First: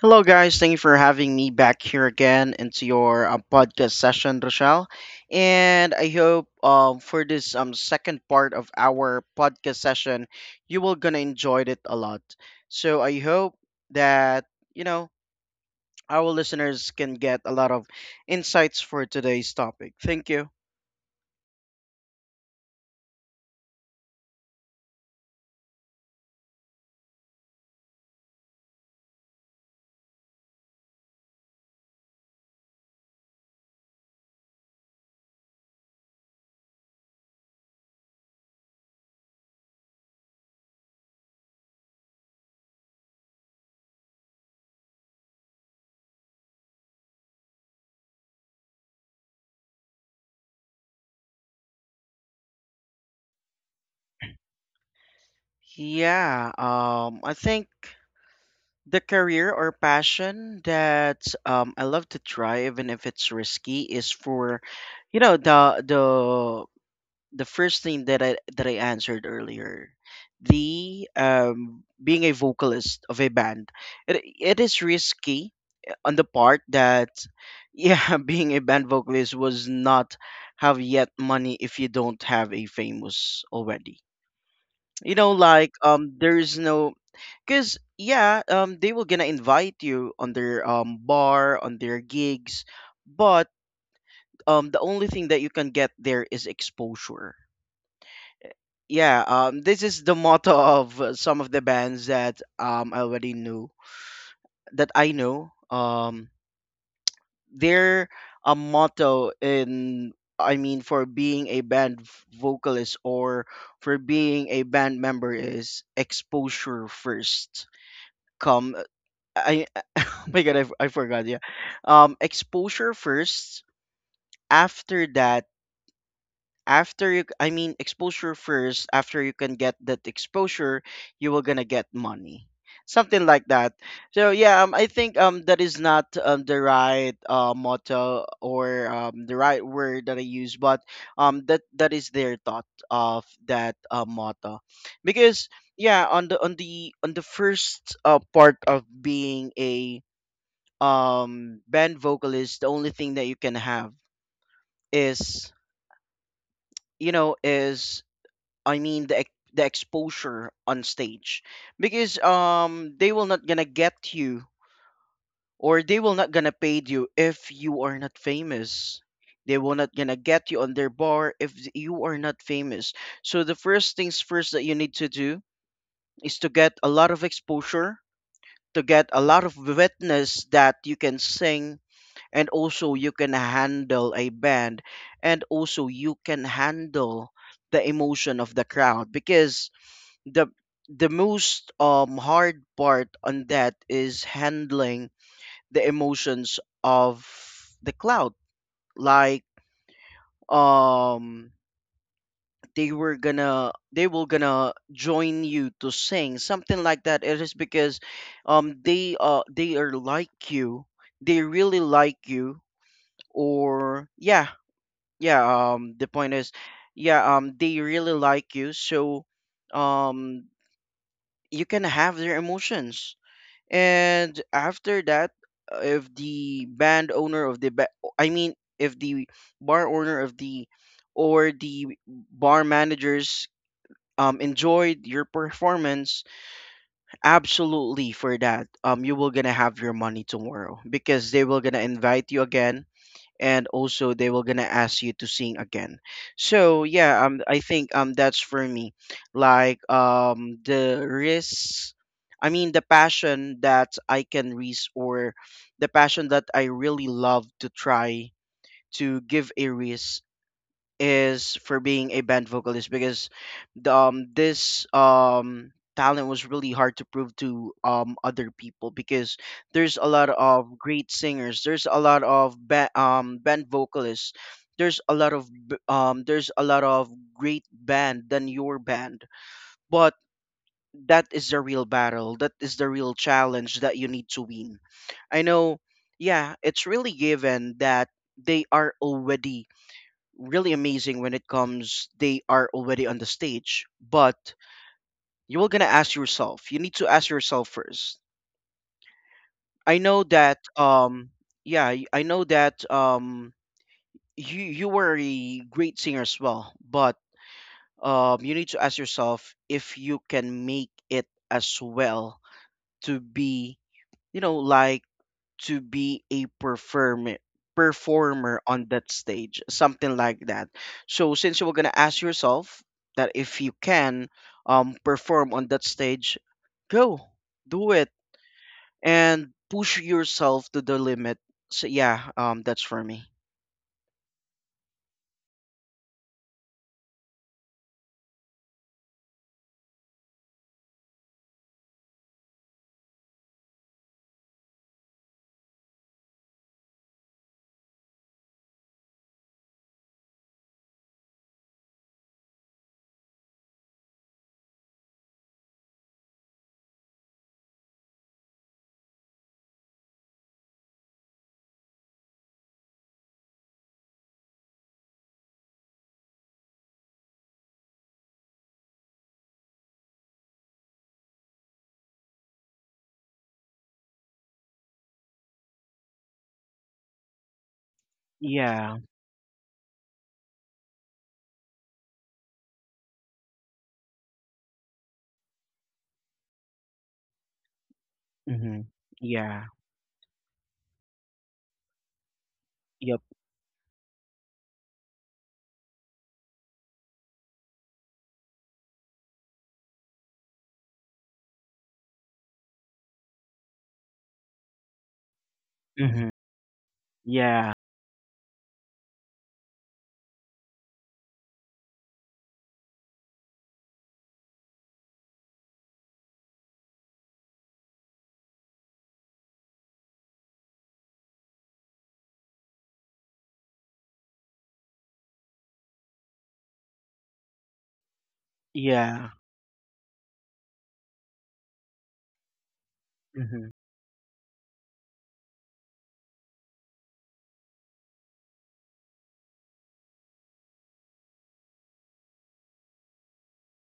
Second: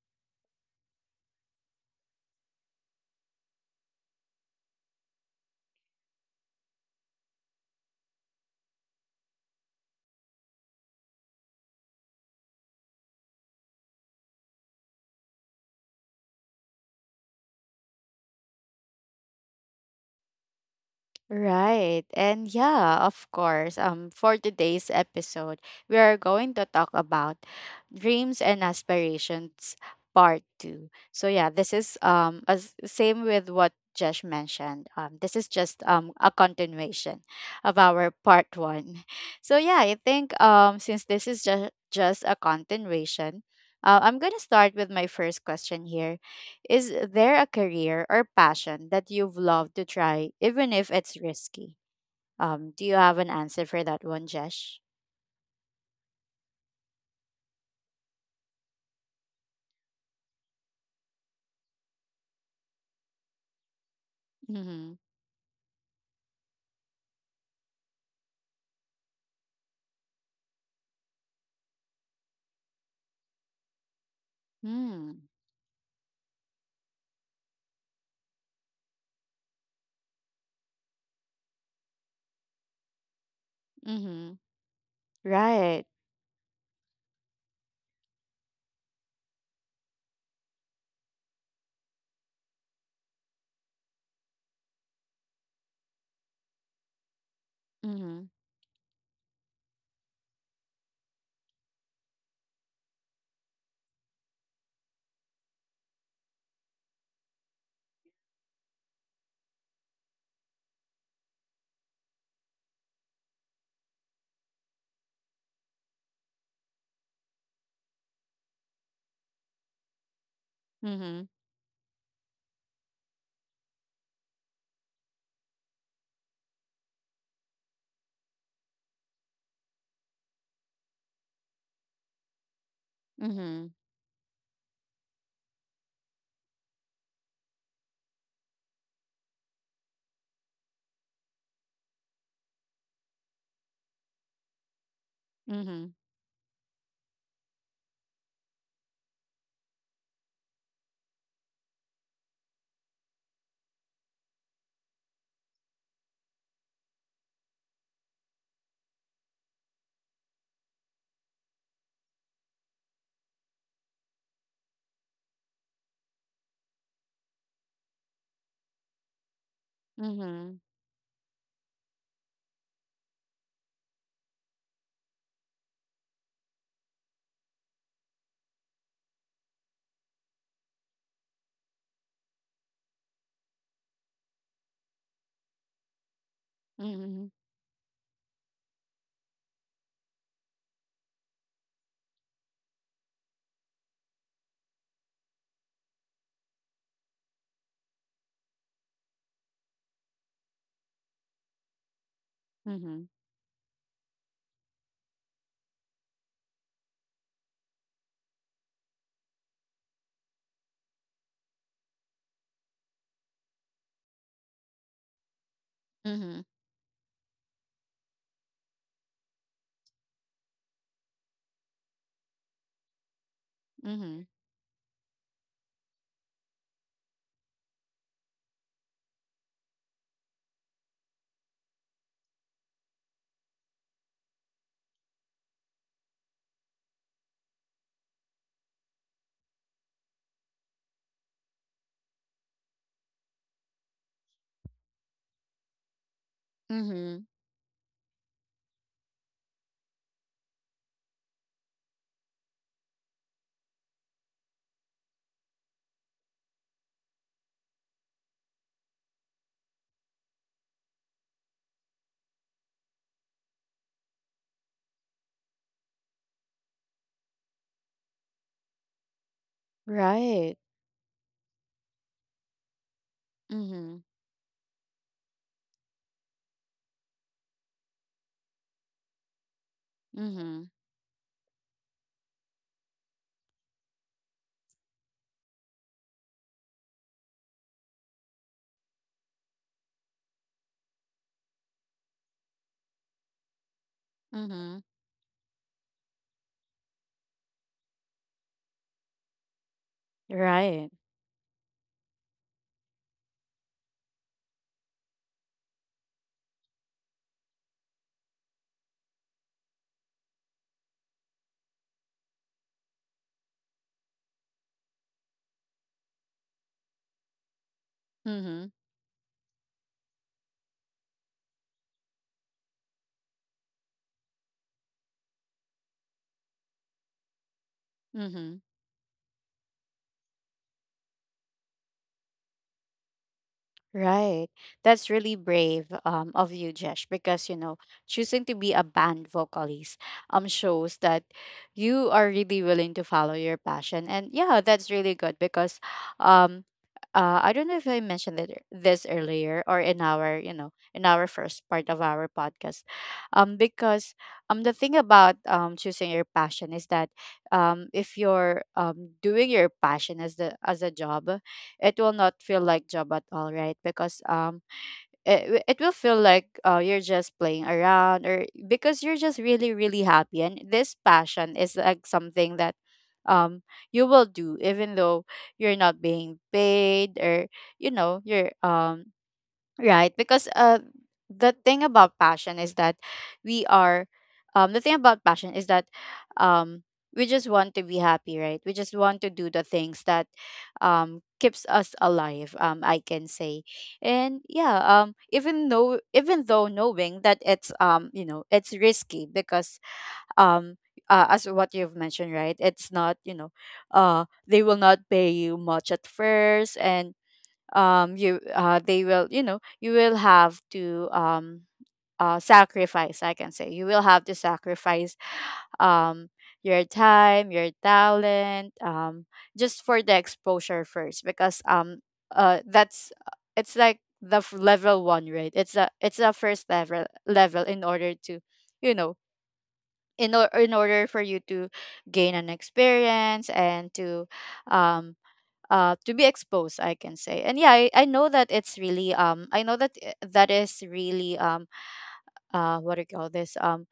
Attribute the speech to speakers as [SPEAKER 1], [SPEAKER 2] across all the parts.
[SPEAKER 1] Hello, guys. Thank you for having me back here again into your podcast session, Rochelle. And I hope for this second part of our podcast session, you will gonna enjoy it a lot. So I hope that you know our listeners can get a lot of insights for today's topic. Thank you.
[SPEAKER 2] Right. And yeah, of course. For today's episode, we are going to talk about dreams and aspirations part 2. So yeah, this is as same with what Josh mentioned. This is just a continuation of our part 1. So yeah, I think since this is just a continuation, I'm going to start with my first question here. Is there a career or passion that you've loved to try, even if it's risky? Do you have an answer for that one, Jesh?
[SPEAKER 1] Yeah. I think. The career or passion that I love to try, even if it's risky, is for,
[SPEAKER 2] Mm-hmm.
[SPEAKER 1] you know, the the the first thing that I answered earlier, the being a vocalist of a band. It is
[SPEAKER 2] Mm.
[SPEAKER 1] risky on the part that, yeah, being a band vocalist was not have yet money if you don't have a famous already.
[SPEAKER 2] Mm-hmm.
[SPEAKER 1] Like
[SPEAKER 2] Right.
[SPEAKER 1] there is no. Cause yeah, they will gonna invite you on their bar, on their gigs, but the only thing that you can get there is exposure.
[SPEAKER 2] Mm-hmm.
[SPEAKER 1] Yeah, this is the motto of some of the bands that I already knew that I know. Their a motto in I mean, for being a band vocalist or for being a band member is exposure first. Come, I My god, I
[SPEAKER 2] Mm-hmm.
[SPEAKER 1] forgot. Yeah, exposure first. After that, I mean, exposure first. After you can get that exposure, you will gonna get money, something like
[SPEAKER 2] Mm-hmm.
[SPEAKER 1] that. So yeah, I think that is not the right motto or the right word that I use, but that is their thought of that motto, because
[SPEAKER 2] Mm-hmm.
[SPEAKER 1] yeah, on the first part of being a band vocalist, the only thing that you can have is you know is I mean, the the exposure on stage, because they will not gonna get you, or they will not gonna pay you if you are not famous. They will not gonna get
[SPEAKER 2] Mm-hmm.
[SPEAKER 1] you on their bar if you are not famous. So the first things first that you need to do is to get a lot of exposure, to get a lot of witness that you can sing, and also you can handle a band, and also you can handle
[SPEAKER 2] Mm-hmm.
[SPEAKER 1] the emotion of the crowd, because the the most hard part on that is handling the emotions of the crowd. Like um they
[SPEAKER 2] Mm-hmm.
[SPEAKER 1] were gonna they will gonna join you to sing, something like that. It is because they are like you, they really like you. Or yeah, yeah, the point
[SPEAKER 2] Mm-hmm.
[SPEAKER 1] is, yeah, they really like you, so um you can have their emotions.
[SPEAKER 2] Mm-hmm.
[SPEAKER 1] And after that, if the band owner of the ba- I mean, if the bar owner of the or the bar managers enjoyed your performance, absolutely for that, you will gonna have your money tomorrow, because they will gonna invite you again, and also they were gonna ask you to sing again. So yeah,
[SPEAKER 2] Mm-hmm.
[SPEAKER 1] I think that's for me. Like, the risk I mean, the passion that I can risk, or the passion that I really love to try to give a risk, is for being a band vocalist, because this talent was really hard to prove to other people, because there's a lot
[SPEAKER 2] Right.
[SPEAKER 1] of great singers, there's a lot of band
[SPEAKER 2] Mm-hmm.
[SPEAKER 1] vocalists, there's a lot of great band than your band, but
[SPEAKER 2] Mm-hmm.
[SPEAKER 1] that is the real battle, that is the real challenge that you need to win. I know, yeah, it's really given that they are already really amazing when it comes they are already on the stage, but
[SPEAKER 2] Mm-hmm.
[SPEAKER 1] you are gonna ask yourself, you need to ask yourself first. i know that
[SPEAKER 2] Right.
[SPEAKER 1] um I know that you were a great singer as well, but you need to ask yourself if you can make it as well, to be, you know, like, to be a performer
[SPEAKER 2] Mm-hmm.
[SPEAKER 1] on that stage, something like that. So since you were going to ask yourself that if you can perform on that stage, go, do it,
[SPEAKER 2] Mm-hmm.
[SPEAKER 1] and push yourself to the limit. So yeah, that's for me.
[SPEAKER 2] Right. That's really brave of you, Jesh, because you know, choosing to be a band vocalist shows that you are really willing to follow your passion. And yeah, that's really good because um I don't know if I mentioned it, this earlier or in our, you know, in our first part of our podcast. Because the thing about choosing your passion is that if you're doing your passion as the as a job, it will not feel like job at all, right? Because it will feel like you're just playing around, or because you're just really happy, and this passion is like something that um you will do even though you're not being paid, or you know you're
[SPEAKER 1] Yeah.
[SPEAKER 2] um, Right, because the thing about passion is that we are, the thing about passion is that, um, we just want to be happy, right? We
[SPEAKER 1] Mm-hmm.
[SPEAKER 2] just want to do
[SPEAKER 1] Yeah.
[SPEAKER 2] the things that, keeps us alive. I
[SPEAKER 1] Yep.
[SPEAKER 2] can say, and yeah, even though knowing that it's you know, it's risky because um. As what you've mentioned, right, it's not, you know, they will not pay you much at
[SPEAKER 1] Mm-hmm.
[SPEAKER 2] first, and
[SPEAKER 1] Yeah,
[SPEAKER 2] you they will, you know, you will have to sacrifice, I can say. You will have to sacrifice um your time, your talent, just for the exposure first, because that's, it's like the level one, right? It's a first level in order to, you know,
[SPEAKER 1] yeah.
[SPEAKER 2] in, or, in order for you to gain an experience
[SPEAKER 1] Mm-hmm.
[SPEAKER 2] and um to be exposed, I can say. And yeah, I know that it's really I know that that is really what do you call this,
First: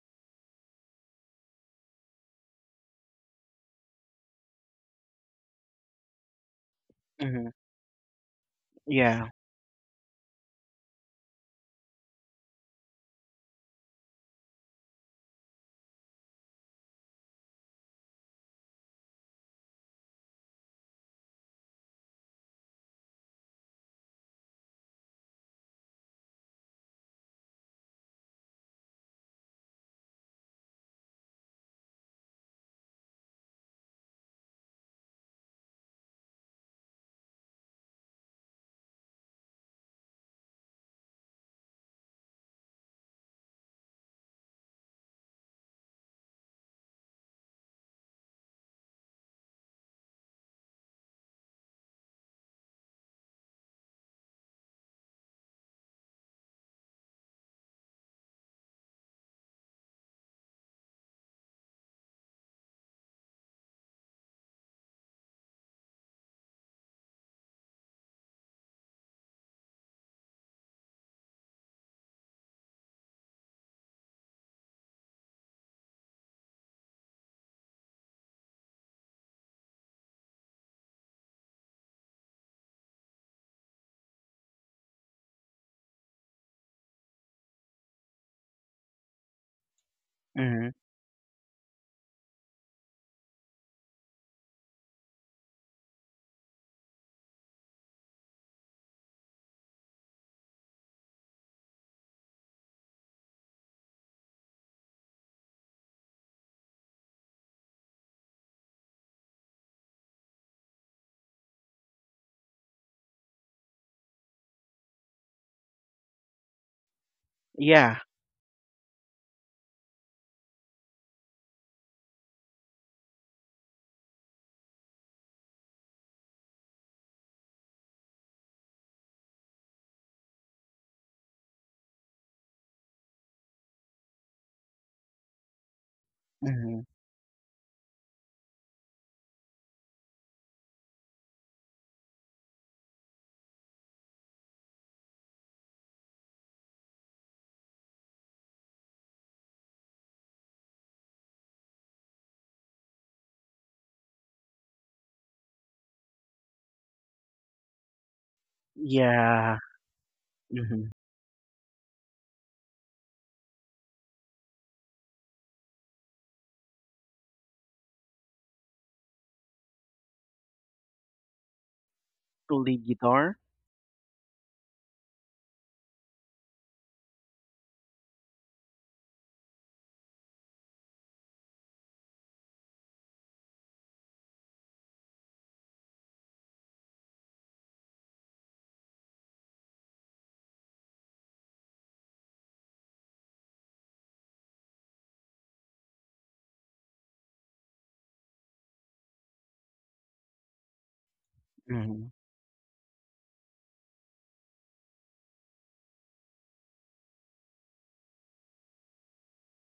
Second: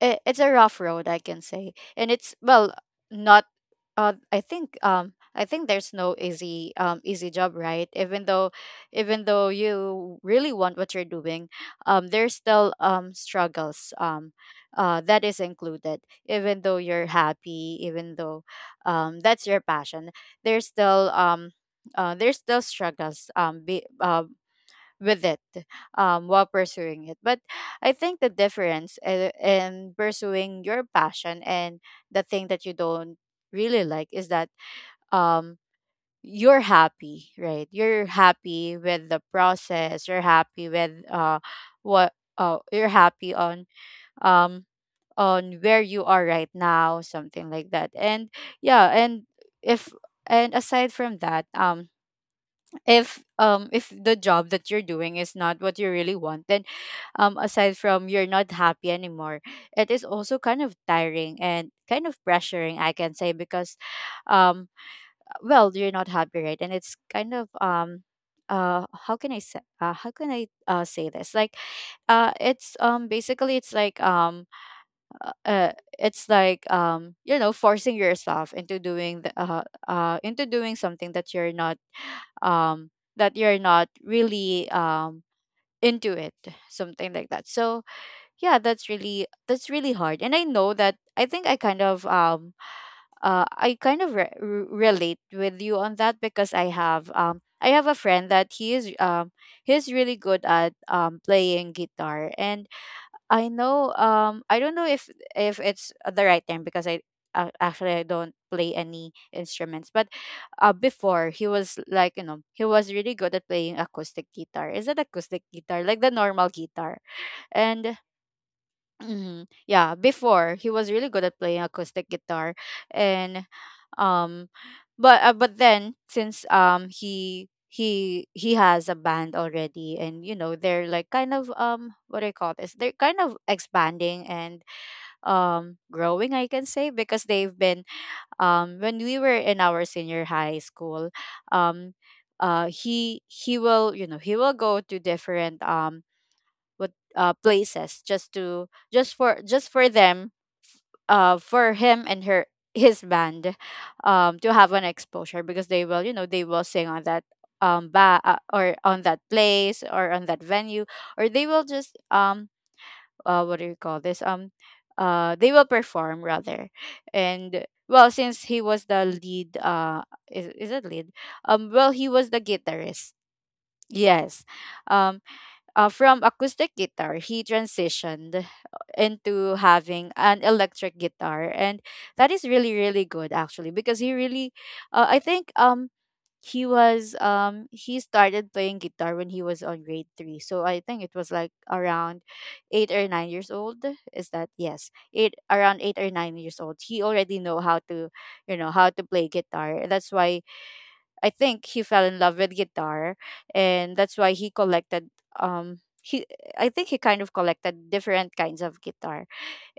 [SPEAKER 2] it, it's a rough road, I can say. And it's well, not, I think I think there's no easy easy
[SPEAKER 1] Mm-hmm.
[SPEAKER 2] job, right? Even though, even
[SPEAKER 1] Yeah.
[SPEAKER 2] though you really want what you're doing, there's still struggles, that is included, even though you're happy, even though that's your passion, there's still um there's still struggles with it, while pursuing it. But I think the difference in pursuing your passion and the thing that you don't really like is that, um, you're happy, right? You're happy with the process. You're happy with what you're happy um, on where you are right now, something like that. And yeah, and if, and aside from that, if the job that you're doing is not what you really want, then aside from you're not happy anymore, it is also kind of tiring and kind of pressuring, I can say, because um well, you're not happy, right? And it's kind of how can I say, how can I say this, like it's basically, it's like uh uh, it's like, you know, forcing yourself into into doing something that you're not, um that you're not really into it, something like that. So yeah, that's really, that's really hard. And I
[SPEAKER 1] Mm-hmm.
[SPEAKER 2] know that, I think I kind of I kind of relate with you on that, because I have I have a friend that he is he's really good at playing guitar. And I know I don't know if it's the right term, because I actually I don't play any instruments, but before he was like, you know, he was really good at playing acoustic guitar. Is it acoustic guitar, like the normal guitar? And
[SPEAKER 1] Yeah.
[SPEAKER 2] mhm, yeah, before he was really good at playing acoustic guitar. And um but then since he he has a band already, and you know they're like kind of what do I call this, they're kind of expanding and growing, I can
[SPEAKER 1] Mm-hmm.
[SPEAKER 2] say, because they've been when we were in our senior high school, um he will, you know, he will go to different what places, just for them, for him and her, his band, to have an exposure, because they will, you know, they will sing on that or on that
[SPEAKER 1] Yeah.
[SPEAKER 2] place or on that venue,
[SPEAKER 1] Mm-hmm.
[SPEAKER 2] or they will just what do you call this, they will perform rather. And well, since he was the lead, is it lead, well he was the
[SPEAKER 1] To lead
[SPEAKER 2] guitarist,
[SPEAKER 1] guitar.
[SPEAKER 2] yes, um from acoustic guitar he transitioned, into having an electric guitar. And that is really, really good actually, because he really, I think, he was, he started playing guitar when he was on grade 3, so I think it was like around 8 or 9 years old. Is that yes, eight, around 8 or 9 years old? He already know how to, you know, how to play guitar. That's why I think he fell
[SPEAKER 1] Mm-hmm.
[SPEAKER 2] in love with guitar, and that's why he collected he, I think he kind of collected different kinds of guitar.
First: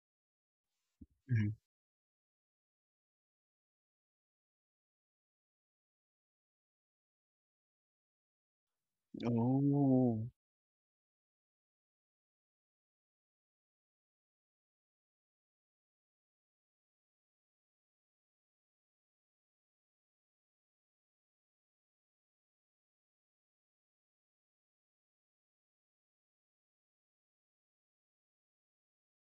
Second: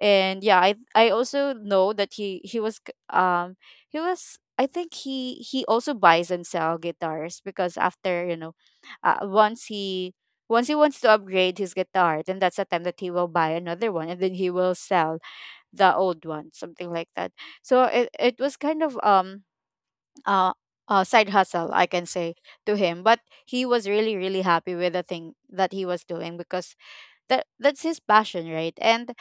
[SPEAKER 2] And yeah, I also know that he was he was, I think he also buys and sell guitars, because after, you know, once he,
[SPEAKER 1] Oh,
[SPEAKER 2] once he wants to upgrade his guitar, then that's the time that he will buy another one and then he will sell the old one, something like that. So it was kind of uh, side hustle, I can say, to him. But he was really, really happy with the thing that he was doing because that, that's his passion, right? And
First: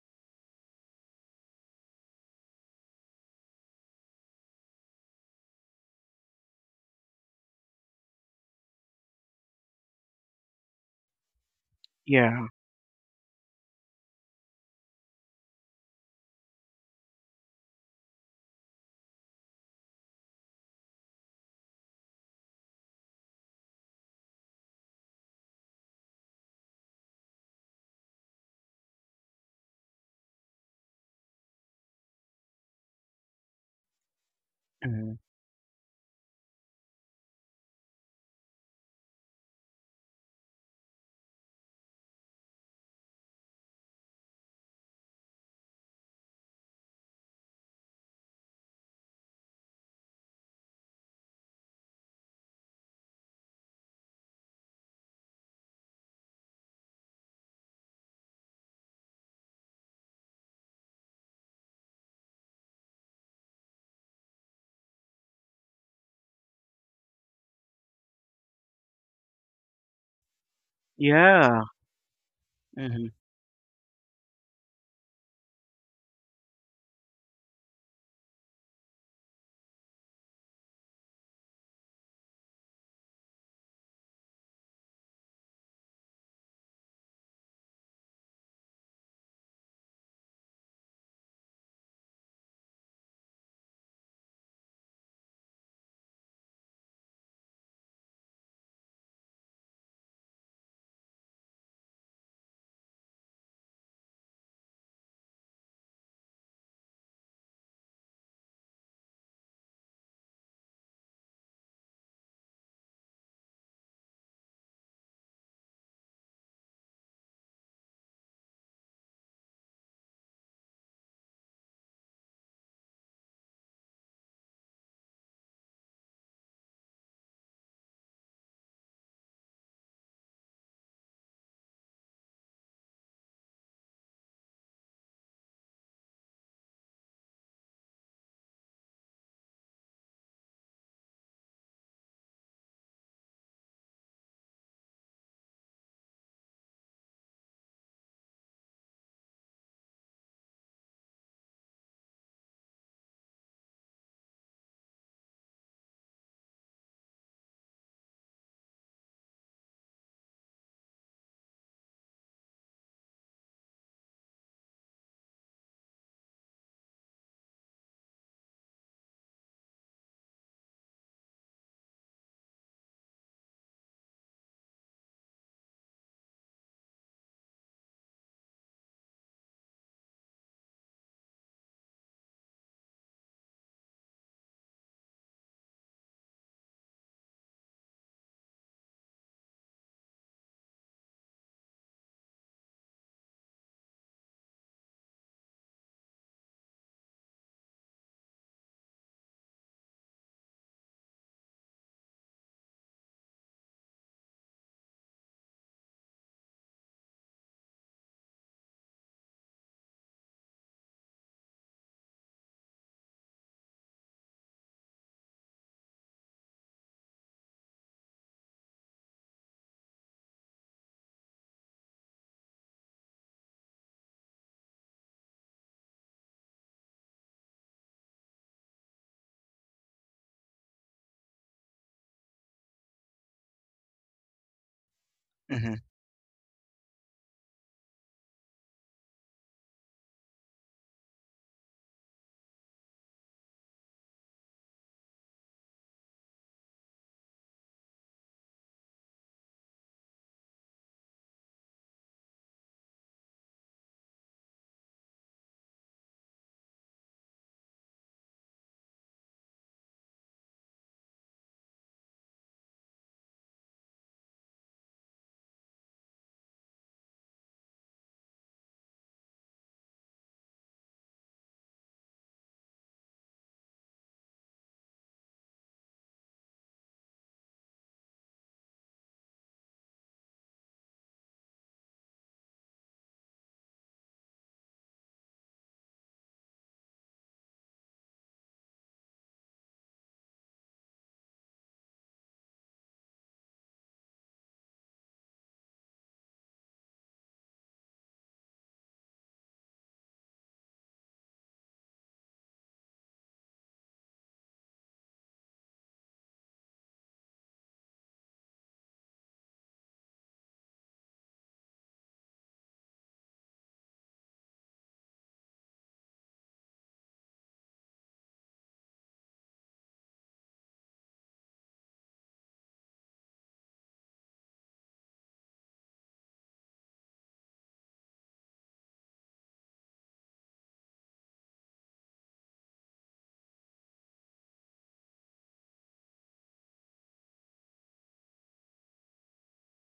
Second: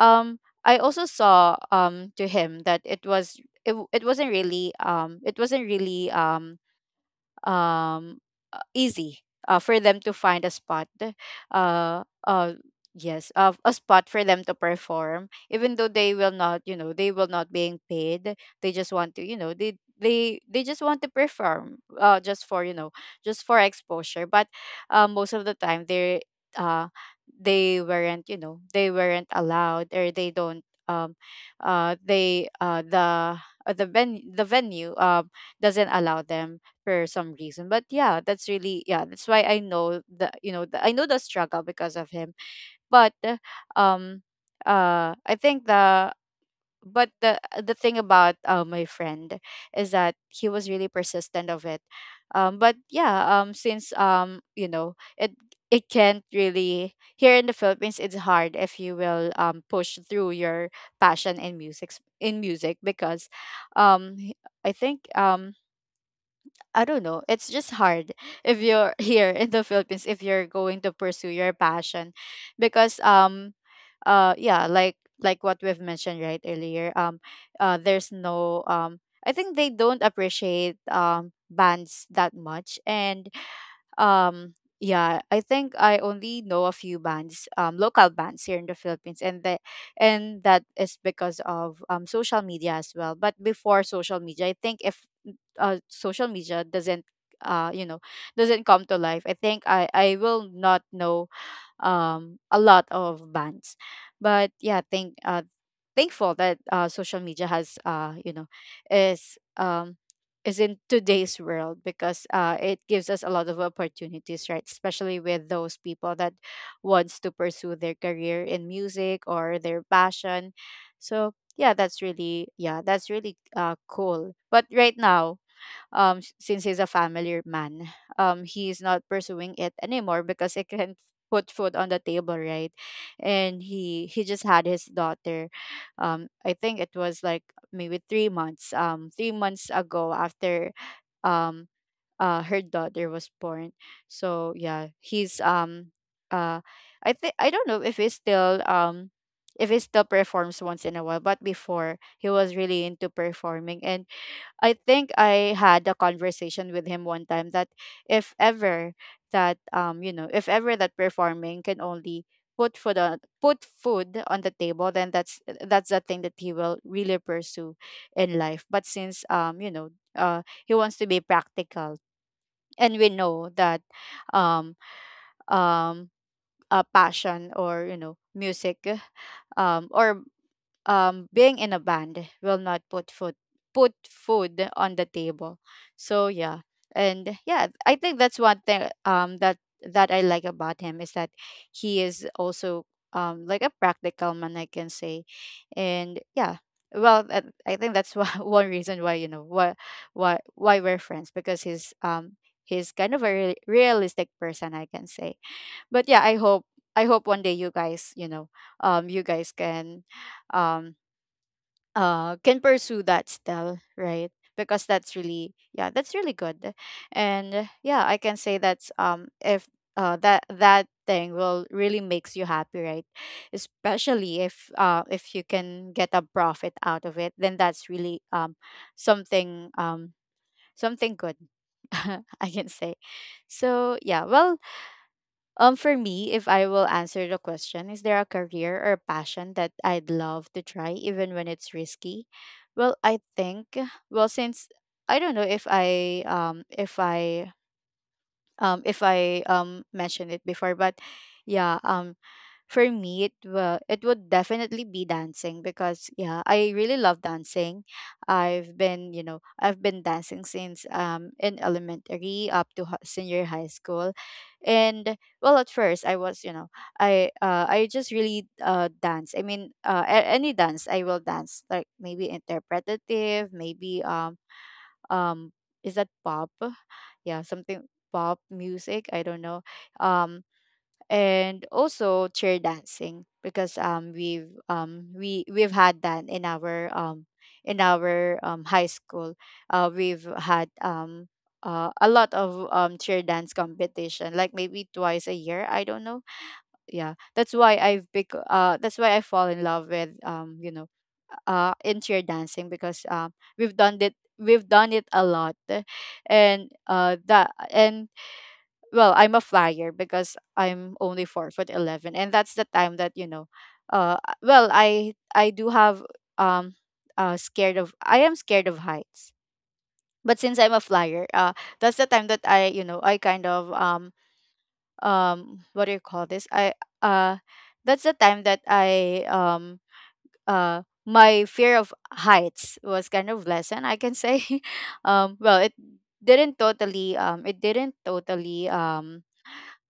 [SPEAKER 2] um, I also saw to him that it was, it, it wasn't really um easy for them to find a spot, uh
[SPEAKER 1] yeah.
[SPEAKER 2] uh yes, a spot for them to perform, even though they will not, you know, they will not being paid. They just want to, you know, they, they just want to perform, just for, you know, just for exposure, but most of the time they, uh they weren't, you know, they weren't allowed or they don't um the the venue
[SPEAKER 1] Mhm.
[SPEAKER 2] doesn't allow them for some reason. But yeah, that's really, yeah, that's why I know the, you know the, I know the struggle because of him. But um I think the, but the thing about my friend is that he was really persistent of it. But yeah, since you know it, it can't really, here in the Philippines it's hard if you will push through your passion in music, in music, because um I think I don't know. It's just hard if you're here in the Philippines if you're going to pursue your
[SPEAKER 1] Yeah.
[SPEAKER 2] passion, because
[SPEAKER 1] Mhm.
[SPEAKER 2] yeah, like what we've mentioned, right, earlier, there's no I think they don't appreciate bands that much, and um yeah, I think I only know a few bands, local bands here in the Philippines, and that, and that is because of social media as well. But before social media, I think if social media doesn't, you know, doesn't come to life, I think I will not know a lot of bands. But yeah, thank thankful that social media has, you know, is um, is in today's world, because it gives us a lot of opportunities, right? Especially with those people that wants to pursue their career in music or their passion. So yeah, that's really, yeah, that's really cool. But right now, since he's a family man, he's not pursuing it anymore because he can put food on the table, right? And he just had his daughter I think it was like maybe 3 months, 3 months ago after um her daughter was born. So yeah, he's uh I think, I don't know if he still performs once in a while, but before he was really into performing. And I think I had a conversation with him one time that if ever that if ever that performing can only put food on the table, then that's the thing that he will really pursue in life. But since he wants to be practical, and we know that um um a passion or, you know, music, or being in a band will not put food on the table. So yeah, and yeah, I think that's one thing that that I like about him, is that he is also like a practical man, I can say, and yeah. I think that's why, one reason why, why why we're friends, because he's kind of a realistic person, I can say. But yeah, I hope, I hope one day, you guys um can pursue that still, right? Because that's really, yeah, that's really good. And yeah, I can say that's if that thing will really makes you happy, right? Especially if, if you can get a profit out of it, then that's really something, something good, I can say. So yeah.
[SPEAKER 1] Mhm.
[SPEAKER 2] For me, if I will answer the question, is there a career or passion that I'd love to try even when it's risky? Well, I think, well, since I don't know if I if I mentioned it before, but yeah. For me, it will it would definitely be dancing, because yeah, I really love dancing. I've been dancing since in elementary up to senior high school, and well, at first I was, you know, I just really dance. I mean, any dance I will dance, like maybe interpretative, maybe um is that pop? Yeah, something pop music, I don't know. Um and also chair dancing, because we we've had that in our high school. We've had a lot of chair dance competition, like maybe twice a year, I don't know. Yeah, that's why I've pick that's why I fall in love with, in cheer dancing, because we've done it a lot. And that and, well, I'm a flyer because I'm only 4'11", and that's the time that, well, I do have um scared of, I am scared of heights. But since I'm a flyer, that's the time that I, you know, I kind of what do you call this, I uh that's the time that I my fear of heights was kind of lessened, I can say. Well, it didn't totally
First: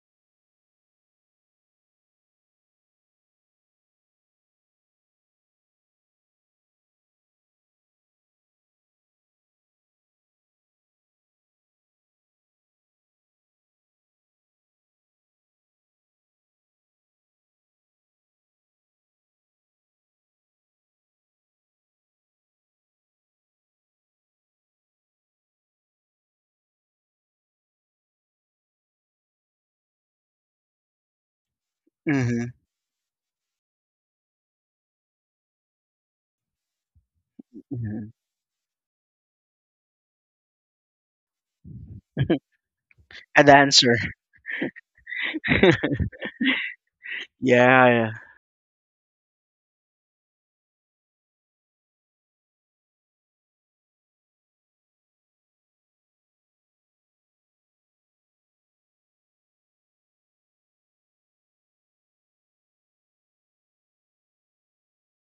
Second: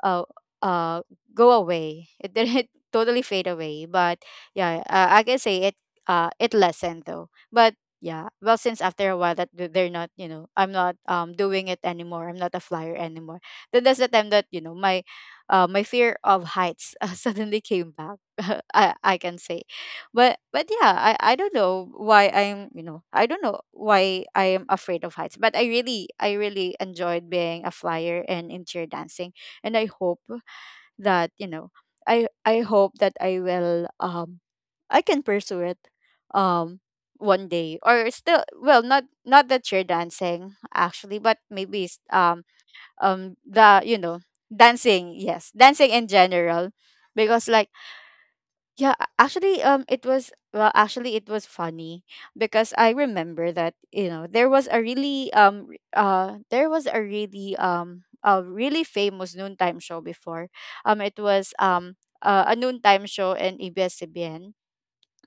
[SPEAKER 2] uh, uh, go away. It didn't totally fade away, but yeah, I can say it. It lessened though, but yeah. Well, since after a while that they're not, you know, I'm not doing it anymore. I'm not a flyer anymore. Then that's the time that, you know, my, my fear of heights suddenly came back. I can say, but yeah, I don't know why I am afraid of heights. But I really enjoyed being a flyer and in cheer dancing, and I hope that, you know, I
[SPEAKER 1] Mhm.
[SPEAKER 2] I hope that I will I can pursue it um one day or
[SPEAKER 1] Mhm.
[SPEAKER 2] still, well, not, not the chair dancing actually, but maybe
[SPEAKER 1] A
[SPEAKER 2] the,
[SPEAKER 1] dancer.
[SPEAKER 2] you know, dancing. Yes, dancing in general, because, like,
[SPEAKER 1] Yeah.
[SPEAKER 2] yeah, actually, it was, well, actually, it was funny, because I remember that, you know, there was a really there was a really famous noontime show before. It was a noontime show in ABS-CBN,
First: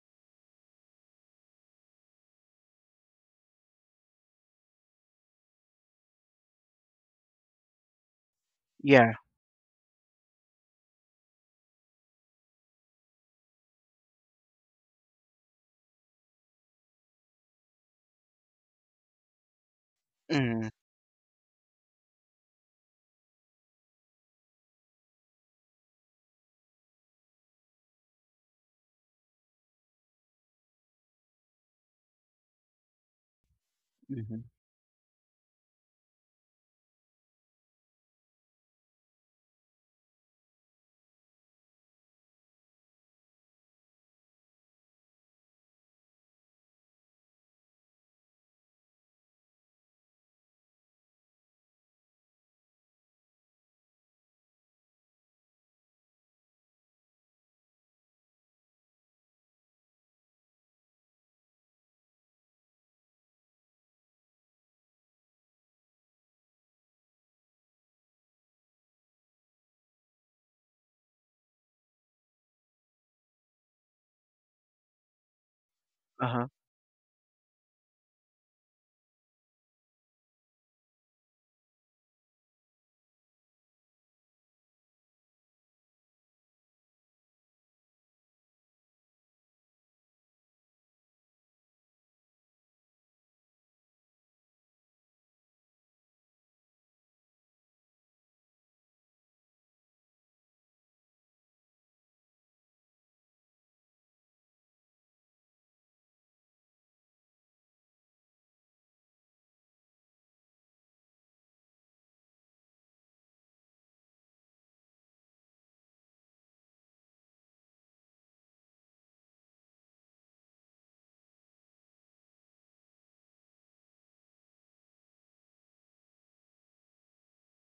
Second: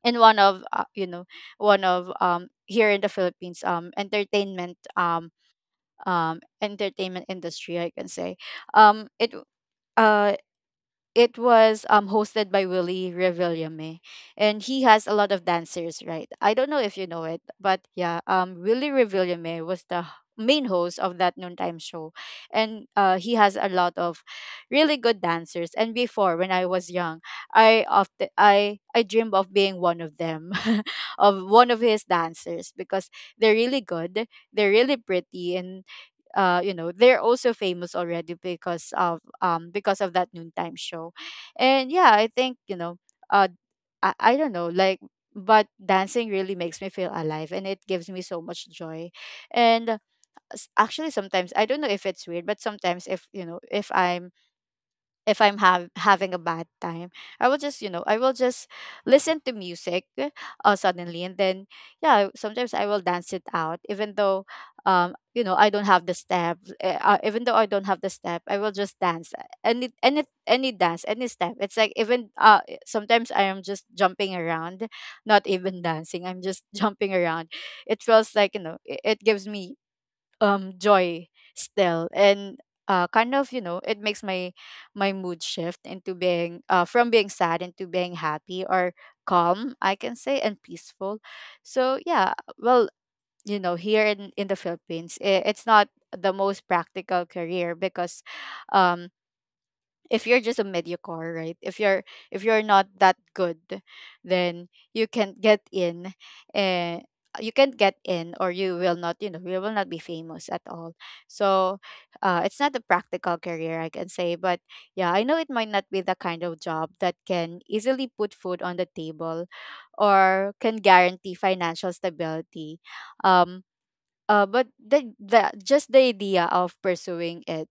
[SPEAKER 2] and one of, one of here in the Philippines entertainment entertainment industry, I can say. um
[SPEAKER 1] Yeah.
[SPEAKER 2] it uh it was hosted by Willie Revillame, and he has a lot of dancers, right? I don't know if you know it, but yeah, Willie Revillame was the main
[SPEAKER 1] Mhm.
[SPEAKER 2] host of that noontime show. And he has a lot of really good dancers, and before, when I was young, I dreamed of being one of them, of one of his dancers, because they're really good,
[SPEAKER 1] Mhm.
[SPEAKER 2] they're really pretty, and, they're also famous already because of that noontime show. And yeah, I think, uh I don't know, like, but dancing really makes me feel alive, and it gives me so much joy. And actually, sometimes I don't know if it's weird, but sometimes if, if I'm having a bad time, I will just, I will just listen to music suddenly. And then, yeah, sometimes I will dance it out, even though, I don't have the step. Even though I don't have the step, I will just dance any dance, any step. It's like, even sometimes I am just jumping around, not even dancing. I'm
[SPEAKER 1] Uh-huh.
[SPEAKER 2] just jumping around. It feels like, you know, it gives me joy still. And kind of, you know, it makes my, my mood shift into being, from being sad into being happy, or calm, I can say, and peaceful. So yeah. Well, you know, here in the Philippines, I it's not the most practical career, because um if you're just a mediocre, right? If you're not that good, then you can not get in. And you can not get in, or you will not, you know, you will not be famous at all. So it's not a practical career, I can say. But yeah, I know it might not be the kind of job that can easily put food on the table or can guarantee financial stability. Um, but the just the idea of pursuing it,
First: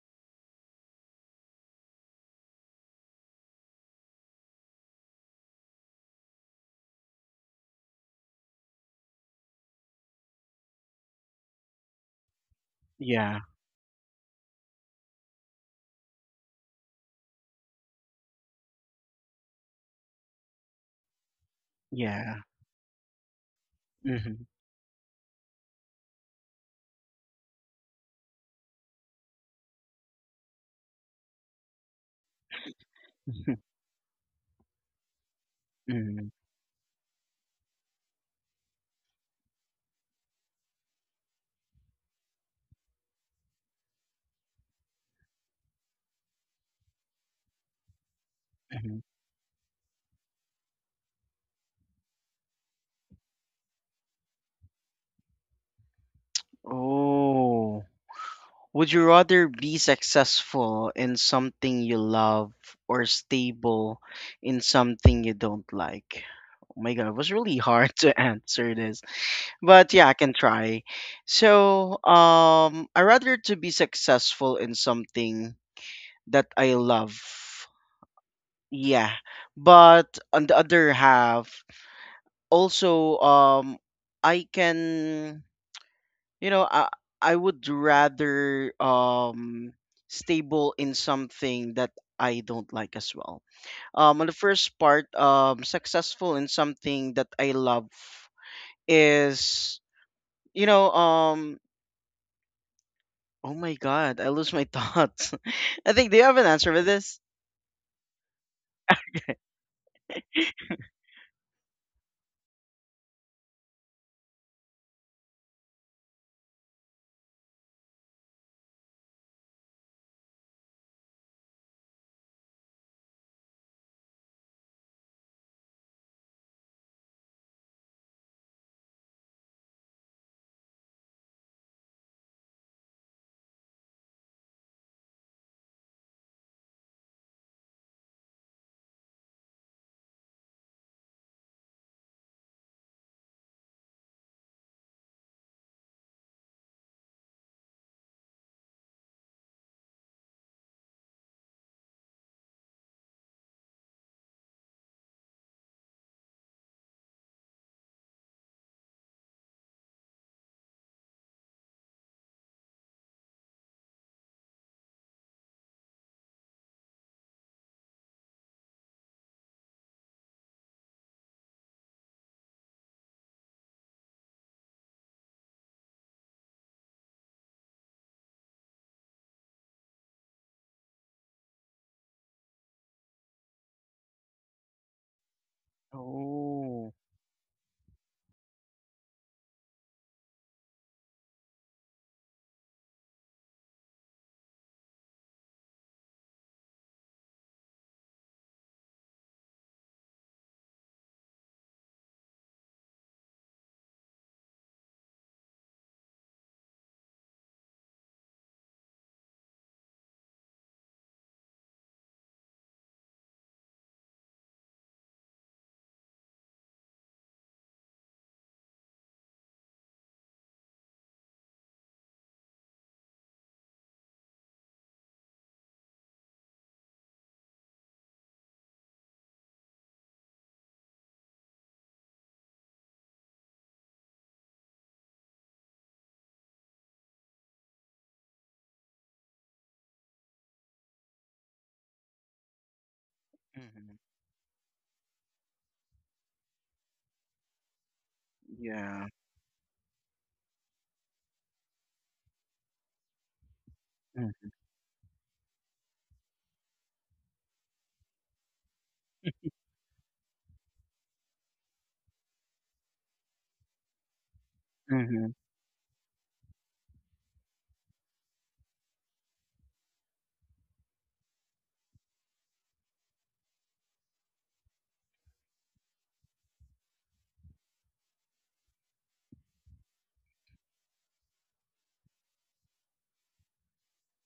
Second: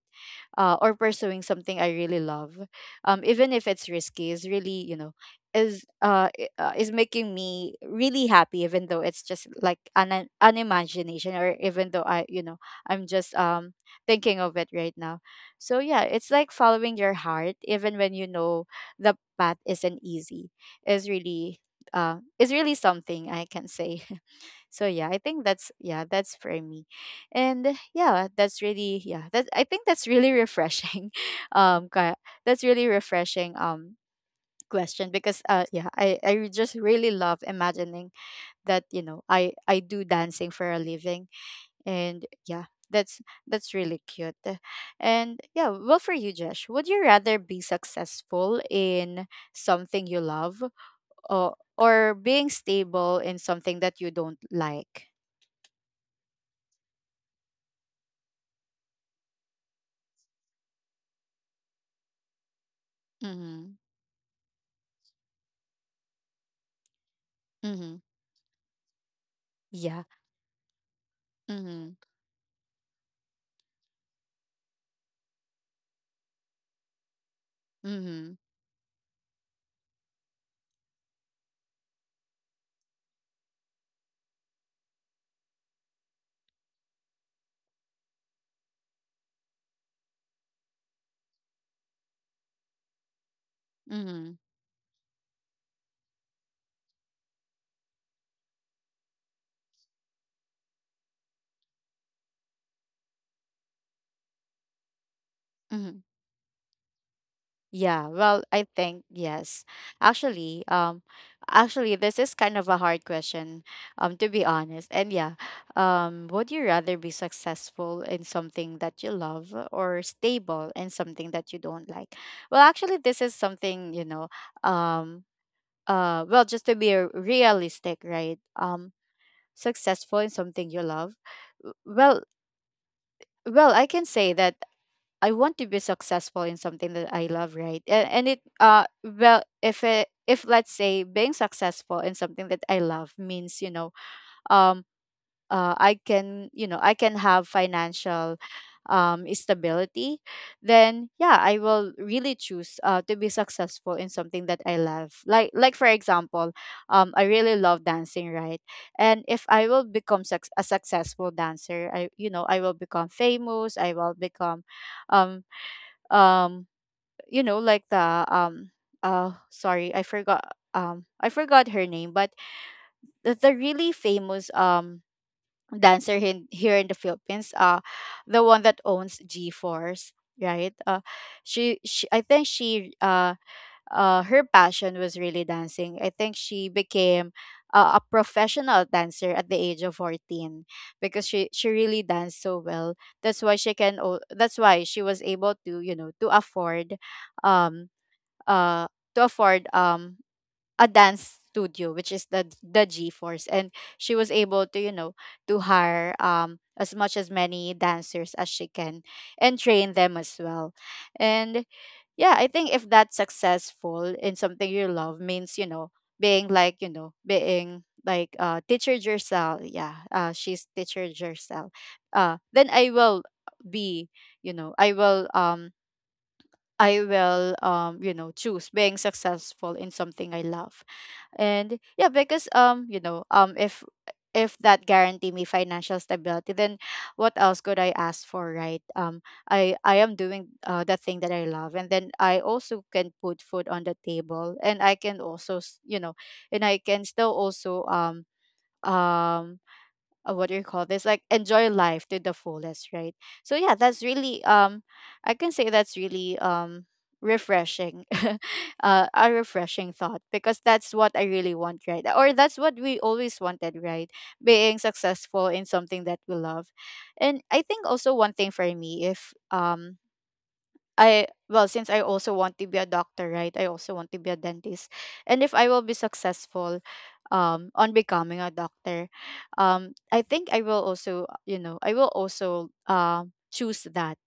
[SPEAKER 2] or pursuing something I really love, even if it's risky, is really, is making me really happy, even though it's just like an imagination, or even though I you know I'm just
[SPEAKER 1] Yeah.
[SPEAKER 2] thinking of it right now. So yeah, it's like following your heart, even when, you know, the path isn't easy. Is really
[SPEAKER 1] Yeah.
[SPEAKER 2] is really something, I can say.
[SPEAKER 1] Mhm.
[SPEAKER 2] So yeah, I think that's, yeah, that's for me. And that's really, yeah, that I think that's really refreshing, um ki- that's really refreshing
[SPEAKER 1] Mhm.
[SPEAKER 2] question, because yeah, i
[SPEAKER 1] Mhm.
[SPEAKER 2] i just really love imagining that, you know, I do dancing for a living. And yeah, that's that's really cute. And yeah, well, for you, Josh, would you rather be successful
[SPEAKER 1] Mhm.
[SPEAKER 2] in something you love, or being stable in something that you don't like?
[SPEAKER 1] Oh. Would you rather be successful in something you love or
[SPEAKER 2] Mm-hmm.
[SPEAKER 1] stable in something you don't like? Oh my God, it was really hard
[SPEAKER 2] Mhm.
[SPEAKER 1] to answer this. But
[SPEAKER 2] Yeah.
[SPEAKER 1] yeah, I can try. So
[SPEAKER 2] Mhm.
[SPEAKER 1] I rather to be successful in something that I love,
[SPEAKER 2] Mhm.
[SPEAKER 1] yeah. But on the other half, also, I can, you know, I would rather stable in something that I don't like as well. On the
[SPEAKER 2] Mhm.
[SPEAKER 1] first part, successful in something that I love is, you know um oh my god, I lose my thoughts. I
[SPEAKER 2] Mhm.
[SPEAKER 1] think, do you have an answer for this?
[SPEAKER 2] Yeah. Well, I think, yes. Actually, actually this is kind of a hard question, to be honest. And yeah, would you rather be successful in something that you love, or stable in something that you don't like? Well, actually this is something, you know, um well, just to be realistic, right? Successful in something you love. Well, well, I can say that I want to be successful in something that I love, right? And it Well, if let's say being successful in something that I love means, you know, um I can, you know, I can have financial stability, then yeah, I will really choose to be successful in something that I love. Like, for example, I really love dancing, right? And if I will become suc a successful dancer, I, you know, I will become famous. I will become um um you know, like the sorry, I forgot, I forgot her name, but the really famous dancer in, here in the Philippines. The one that owns g force right? She, I think she her passion was really dancing. I think she
[SPEAKER 1] Oh.
[SPEAKER 2] became a professional dancer at the age of 14 because she really danced so well. That's why she can that's why she was able to, you know, um uh to afford a dance studio which is the G-force. And she was able to, you know, to hire as much as many dancers as she can and train them as well. And yeah, I think if that's successful in something you love means, you know, being like, you know, being like teacher Giselle, yeah, she's teacher Giselle. Then I will be, you know, I will I will choose being successful in something I love. And yeah, because if that guarantee me financial stability, then what else could I ask for, right? I am doing the thing that I love, and then I also can put food on the
[SPEAKER 1] Hmm.
[SPEAKER 2] table, and I can also you know, and I can still also
[SPEAKER 1] Yeah.
[SPEAKER 2] um what do you call this, like enjoy life to the fullest, right? So yeah, that's really
[SPEAKER 1] Mm.
[SPEAKER 2] I can say that's really refreshing. A refreshing thought, because that's what I really want, right? Or that's what we always wanted, right? Being
[SPEAKER 1] Mm-hmm.
[SPEAKER 2] successful in something that we love. And I think also one thing for me, if I, well, since I also want to be a doctor, right? I also want to be a dentist. And if I will be successful on becoming a doctor, I think I will also, you know, I will also choose that,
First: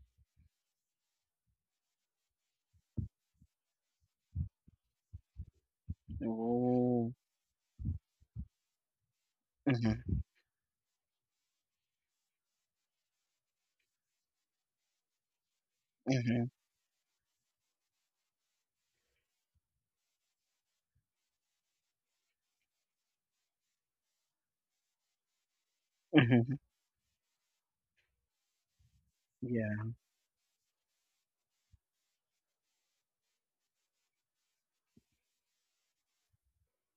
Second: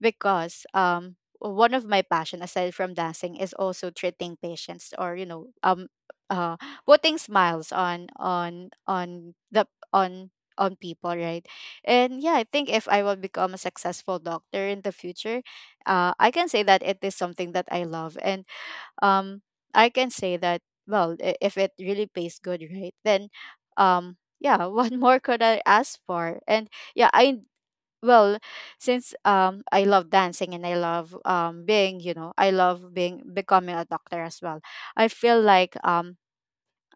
[SPEAKER 2] because one of my passion aside from dancing is also treating patients, or you know uh
[SPEAKER 1] Oh.
[SPEAKER 2] putting smiles on the
[SPEAKER 1] Mm-hmm.
[SPEAKER 2] on people, right? And yeah, I think if I will become a successful doctor in the future, I
[SPEAKER 1] Mm-hmm.
[SPEAKER 2] can say that it is something that I love. And um, I can say that, well, if it really pays good, right? Then, yeah, what more could I ask for?
[SPEAKER 1] Mm-hmm.
[SPEAKER 2] And yeah, I, well, since I
[SPEAKER 1] Yeah.
[SPEAKER 2] love dancing and I love being, you know, I love being becoming a doctor as well. I feel like um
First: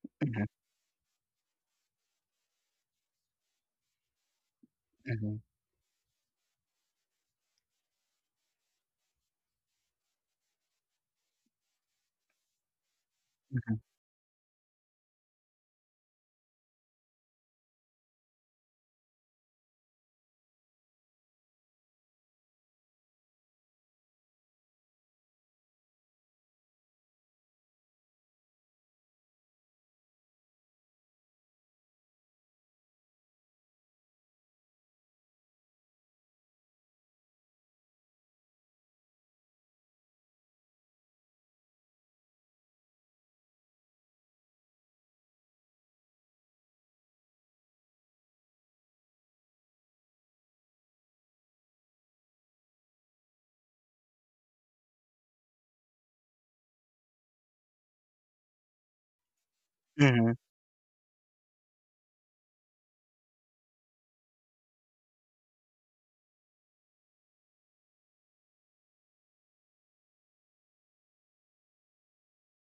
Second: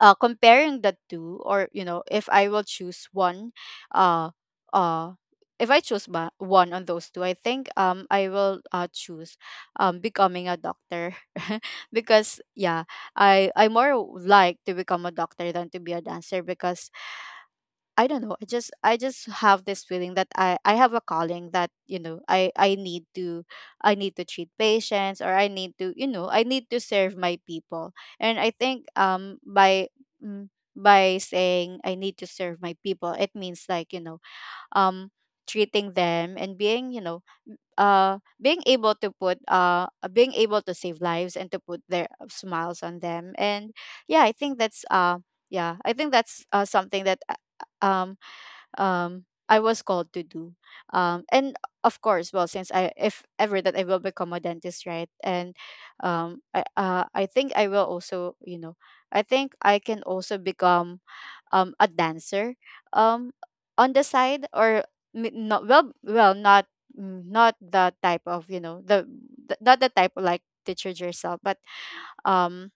[SPEAKER 2] uh,
[SPEAKER 1] Mm-hmm.
[SPEAKER 2] comparing the two, or you know, if I will choose one, uh uh
[SPEAKER 1] Mm-hmm.
[SPEAKER 2] if I choose one on those two, I think I will choose becoming a doctor. Because yeah, I more like to become a doctor than to be a dancer because I don't know. I just have this feeling that I have a calling that, you know, I need to I need to treat patients, or I need to, you know, I need to serve my people. And I think by by saying I need to serve my people, it means, like, you know, um treating them and being, you know, being able to put being able to save lives and to put their smiles on them. And yeah, I think that's something that um um I was called to do. And of course, well, since I, if ever that I will become a dentist, right? And I think I will also, you know, I think I can
[SPEAKER 1] Hmm.
[SPEAKER 2] also become a dancer um on the side. Or not, well, well, not not the type of, you know, the not the type of like teacher yourself, um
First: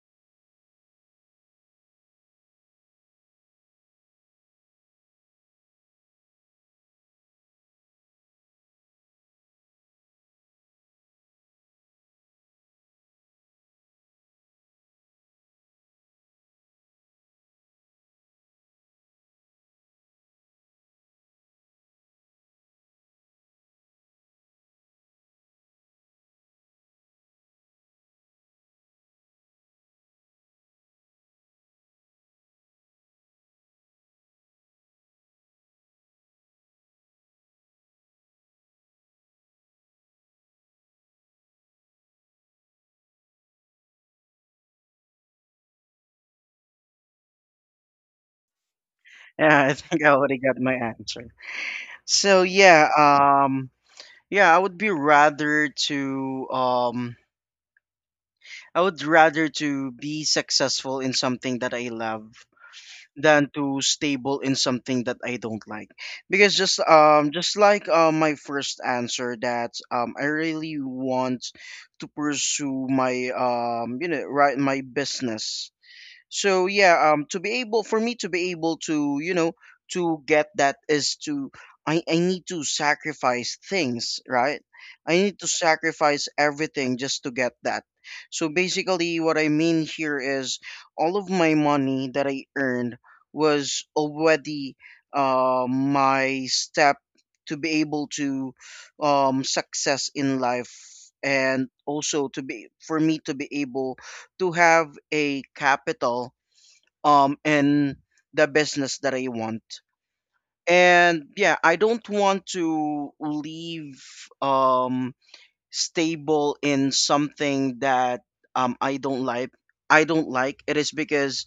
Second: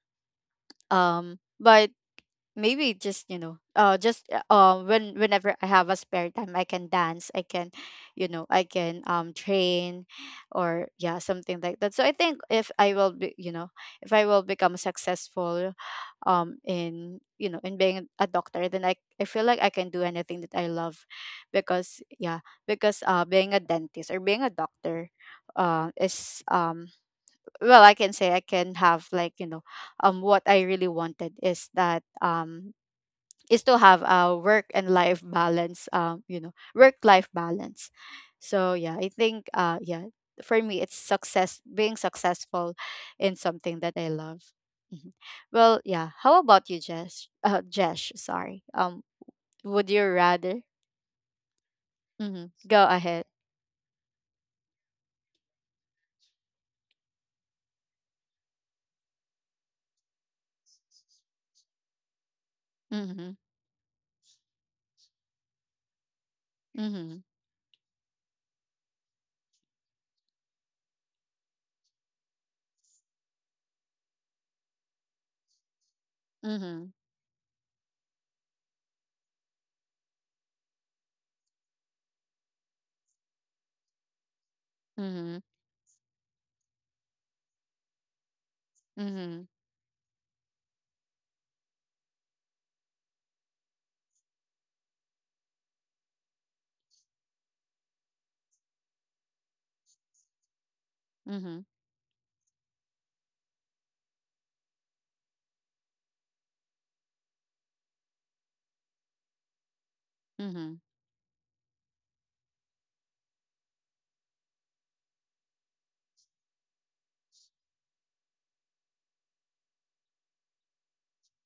[SPEAKER 2] but maybe just, you know, just when whenever I have a spare time, I can dance, I can, you know, I can train, or yeah, something like that. So I think if I will be, you know, if I will become successful in, you know, in being a doctor, then I feel like I can do anything that I love. Because yeah, because being a dentist or being a doctor is well, I can say I can have, like, you know, what I really wanted is that is to have a work and life balance, you know, work life balance. So yeah, I think yeah, for me, it's success, being successful in something that I love. Mhm. Well, yeah, how about you, Jess? Jess, sorry,
[SPEAKER 1] Yeah, I
[SPEAKER 2] would you
[SPEAKER 1] think I already got
[SPEAKER 2] rather
[SPEAKER 1] my answer. So
[SPEAKER 2] mm-hmm, go
[SPEAKER 1] yeah,
[SPEAKER 2] ahead.
[SPEAKER 1] yeah, I would rather to be successful in something that I love
[SPEAKER 2] Mm-hmm.
[SPEAKER 1] than to stable in something that I don't like. Because
[SPEAKER 2] Mm-hmm.
[SPEAKER 1] just like my first answer, that I really want to pursue my you know, right, my business. So
[SPEAKER 2] Mm-hmm.
[SPEAKER 1] yeah, to be able for me to be able to, you know, to get that is to, I need to sacrifice things, right? I
[SPEAKER 2] Mm-hmm.
[SPEAKER 1] need to sacrifice everything just to get that. So basically, what
[SPEAKER 2] Mm-hmm.
[SPEAKER 1] I mean here is all of my money that I earned was already my step to be able to success in life,
[SPEAKER 2] Mm-hmm.
[SPEAKER 1] and also to be for me to be able to have a capital in the business that I want.
[SPEAKER 2] Mm-hmm.
[SPEAKER 1] And yeah, I don't want to leave um stable in something that I don't like. I don't like it is because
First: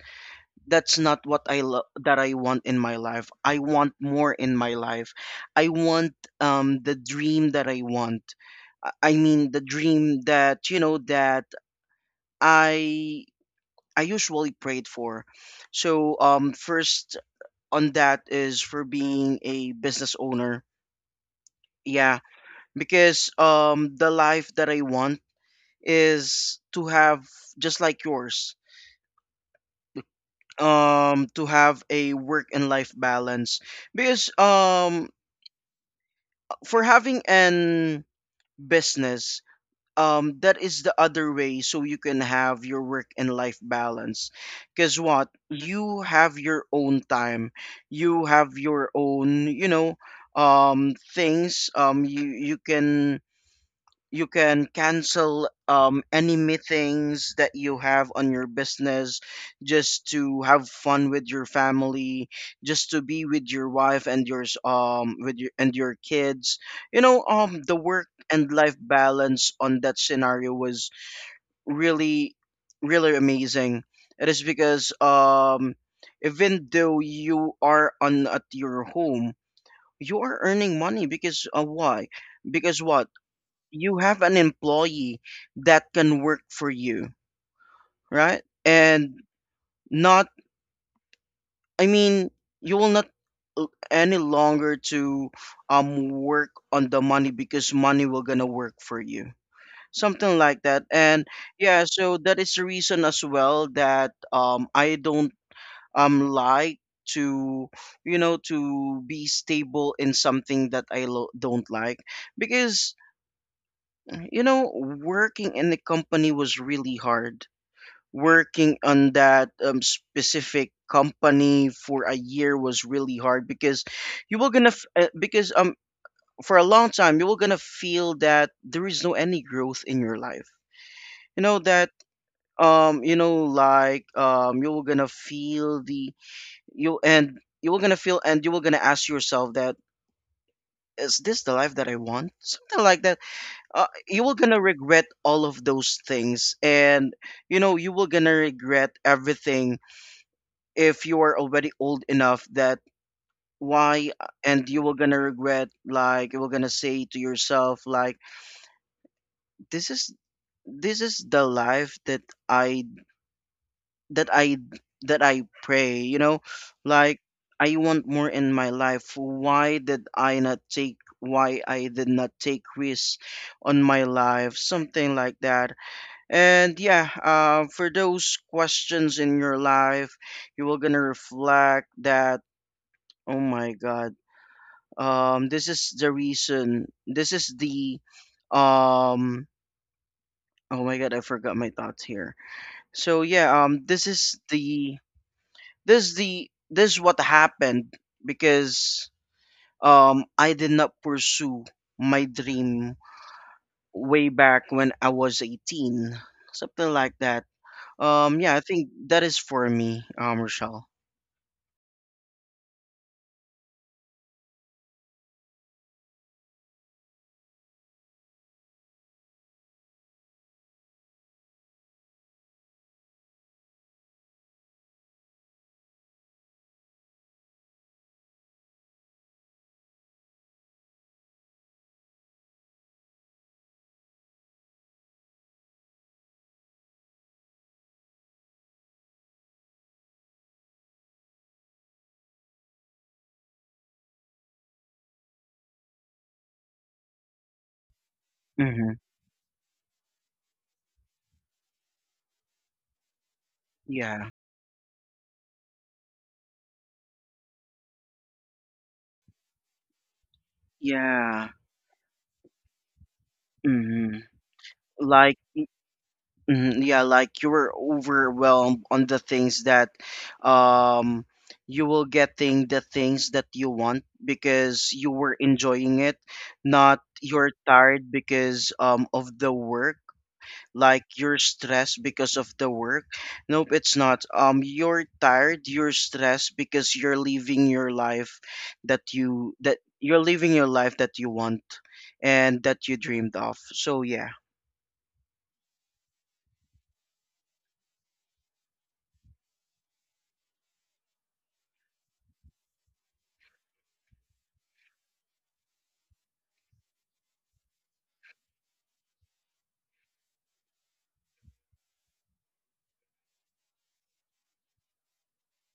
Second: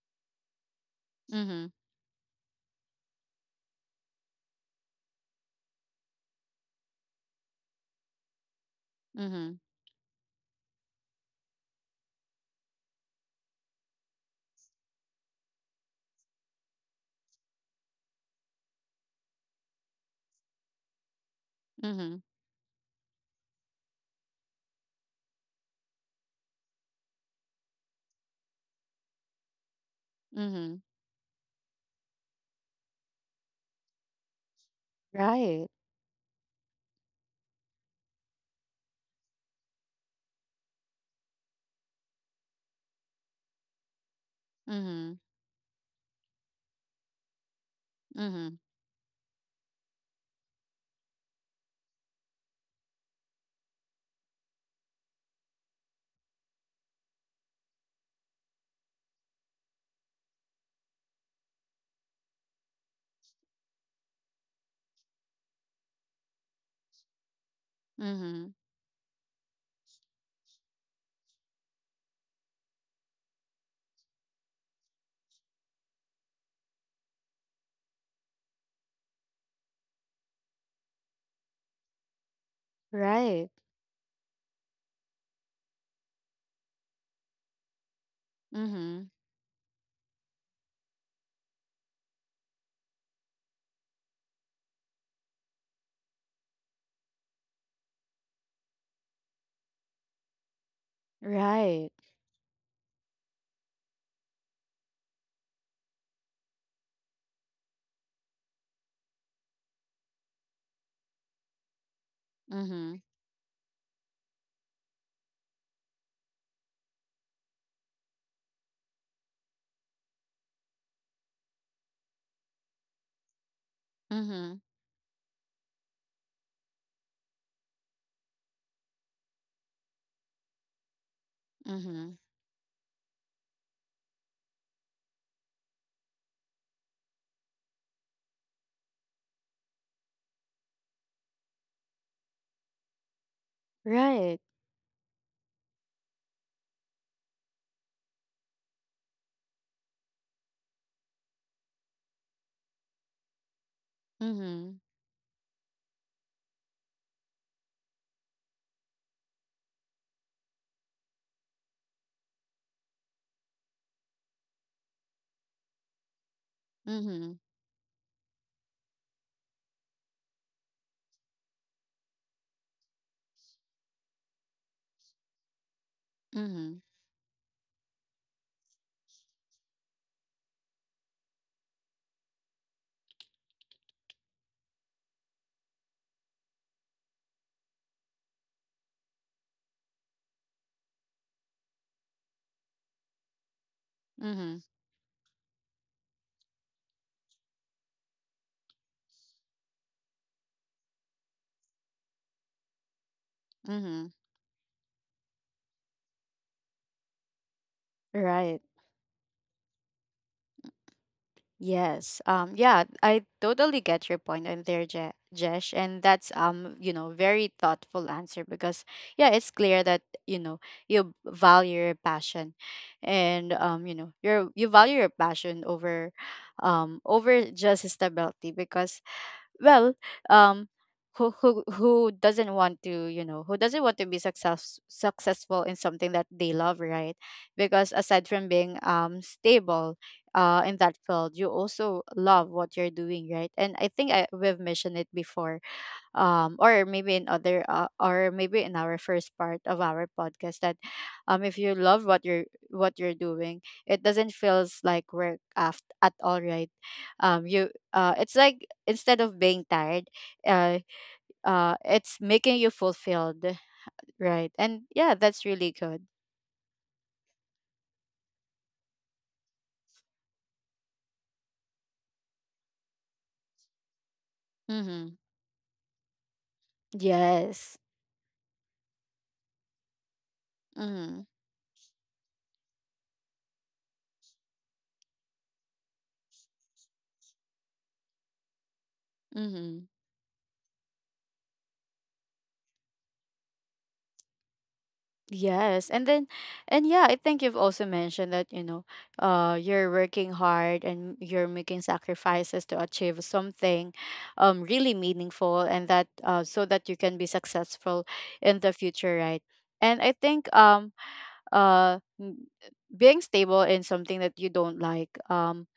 [SPEAKER 1] that's not what I
[SPEAKER 2] Mm-hmm.
[SPEAKER 1] lo- that I want in my life. I want more in my life. I want the dream that I want. I mean
[SPEAKER 2] Mm-hmm.
[SPEAKER 1] the dream that you know that I I usually prayed for. So first on that is for being a business owner.
[SPEAKER 2] Mm-hmm.
[SPEAKER 1] Yeah, because the life that I want is to have, just like yours.
[SPEAKER 2] Mm-hmm.
[SPEAKER 1] To have a work and life balance, because
[SPEAKER 2] Right.
[SPEAKER 1] for having an business, that is the other way so you can have your work and life balance. Because
[SPEAKER 2] Mm-hmm.
[SPEAKER 1] what? You have your own time. You
[SPEAKER 2] Mm-hmm.
[SPEAKER 1] have your own, things. You can cancel any meetings that you have on your business, just to have fun with your family, just to be with your wife and your kids. You know, the work
[SPEAKER 2] Mm-hmm.
[SPEAKER 1] and life balance on that scenario was really, really amazing. It is because even though you are on at your home, you are earning money, because why? Because what,
[SPEAKER 2] Right.
[SPEAKER 1] you have an employee that can work for you, right?
[SPEAKER 2] Mhm.
[SPEAKER 1] And not, I mean, you will not any longer to work on the money, because money will gonna work for you, something like that. And yeah,
[SPEAKER 2] Right.
[SPEAKER 1] so that is the reason as well that I don't like to you know to be stable in something that don't like, because
[SPEAKER 2] Mhm.
[SPEAKER 1] you know, working in the company was really hard. Working on that specific company for a year was really hard, because you were
[SPEAKER 2] Mhm.
[SPEAKER 1] gonna because for a long time you were gonna feel that there is no any growth in your life. You know that
[SPEAKER 2] Mhm.
[SPEAKER 1] like you were gonna feel, and you were gonna ask yourself that, is this the life that I want, something like that? You were
[SPEAKER 2] Right.
[SPEAKER 1] gonna regret all of those things, and you were gonna regret everything if you are already old enough, that why, and
[SPEAKER 2] Mhm.
[SPEAKER 1] you were gonna regret, like, you were gonna say to yourself like, this is, the life that i that i I pray, you know, like,
[SPEAKER 2] Mhm.
[SPEAKER 1] I want more in my life. Why I did not take risks on my life, something like that? And
[SPEAKER 2] Mhm.
[SPEAKER 1] yeah, for those questions in your life, you were gonna reflect that, oh my god. This is the reason. This is the um. Oh my god, I forgot my thoughts here. This is
[SPEAKER 2] Mhm.
[SPEAKER 1] the this is what happened because I did not pursue my dream
[SPEAKER 2] Mhm.
[SPEAKER 1] way back when I was 18, something like that. Yeah,
[SPEAKER 2] Right.
[SPEAKER 1] I think that is for me, Rochelle.
[SPEAKER 2] Yes. Yeah, I totally get your point on there, Je- Jesh, and that's you know, very thoughtful answer. Because yeah, it's clear that, you know, you value your passion. And you know, you value your passion over over just stability. Because well, um who who doesn't want to, you know, who doesn't want to be successful in something that they love, right? Because aside from being stable in that field, you also love what you're doing, right? And I think we've mentioned it before, or maybe in other or maybe in
[SPEAKER 1] Mm-hmm.
[SPEAKER 2] our first part of our podcast, that if you love what you're doing, it
[SPEAKER 1] Yeah,
[SPEAKER 2] doesn't feels like work at all, right? You it's like, instead of being tired, uh
[SPEAKER 1] yeah.
[SPEAKER 2] it's making you fulfilled.
[SPEAKER 1] Mm-hmm.
[SPEAKER 2] Right? And yeah,
[SPEAKER 1] Like
[SPEAKER 2] that's really good.
[SPEAKER 1] Mhm, yeah, like you were overwhelmed on the things that um you will getting the things that you want because you
[SPEAKER 2] Mm-hmm.
[SPEAKER 1] were enjoying it, not you're
[SPEAKER 2] Yes.
[SPEAKER 1] tired because of the work, like
[SPEAKER 2] Mm-hmm.
[SPEAKER 1] you're stressed because of the work. Nope, it's not. You're tired, you're stressed because
[SPEAKER 2] Mm-hmm.
[SPEAKER 1] you're living your life that you want and that you dreamed of. So yeah.
[SPEAKER 2] Yes. And then, and yeah, I think you've also mentioned that, you know, you're working hard and you're making sacrifices to achieve something really meaningful, and that so that you can be successful in the future, right? And I think uh m- being stable in something that you don't like,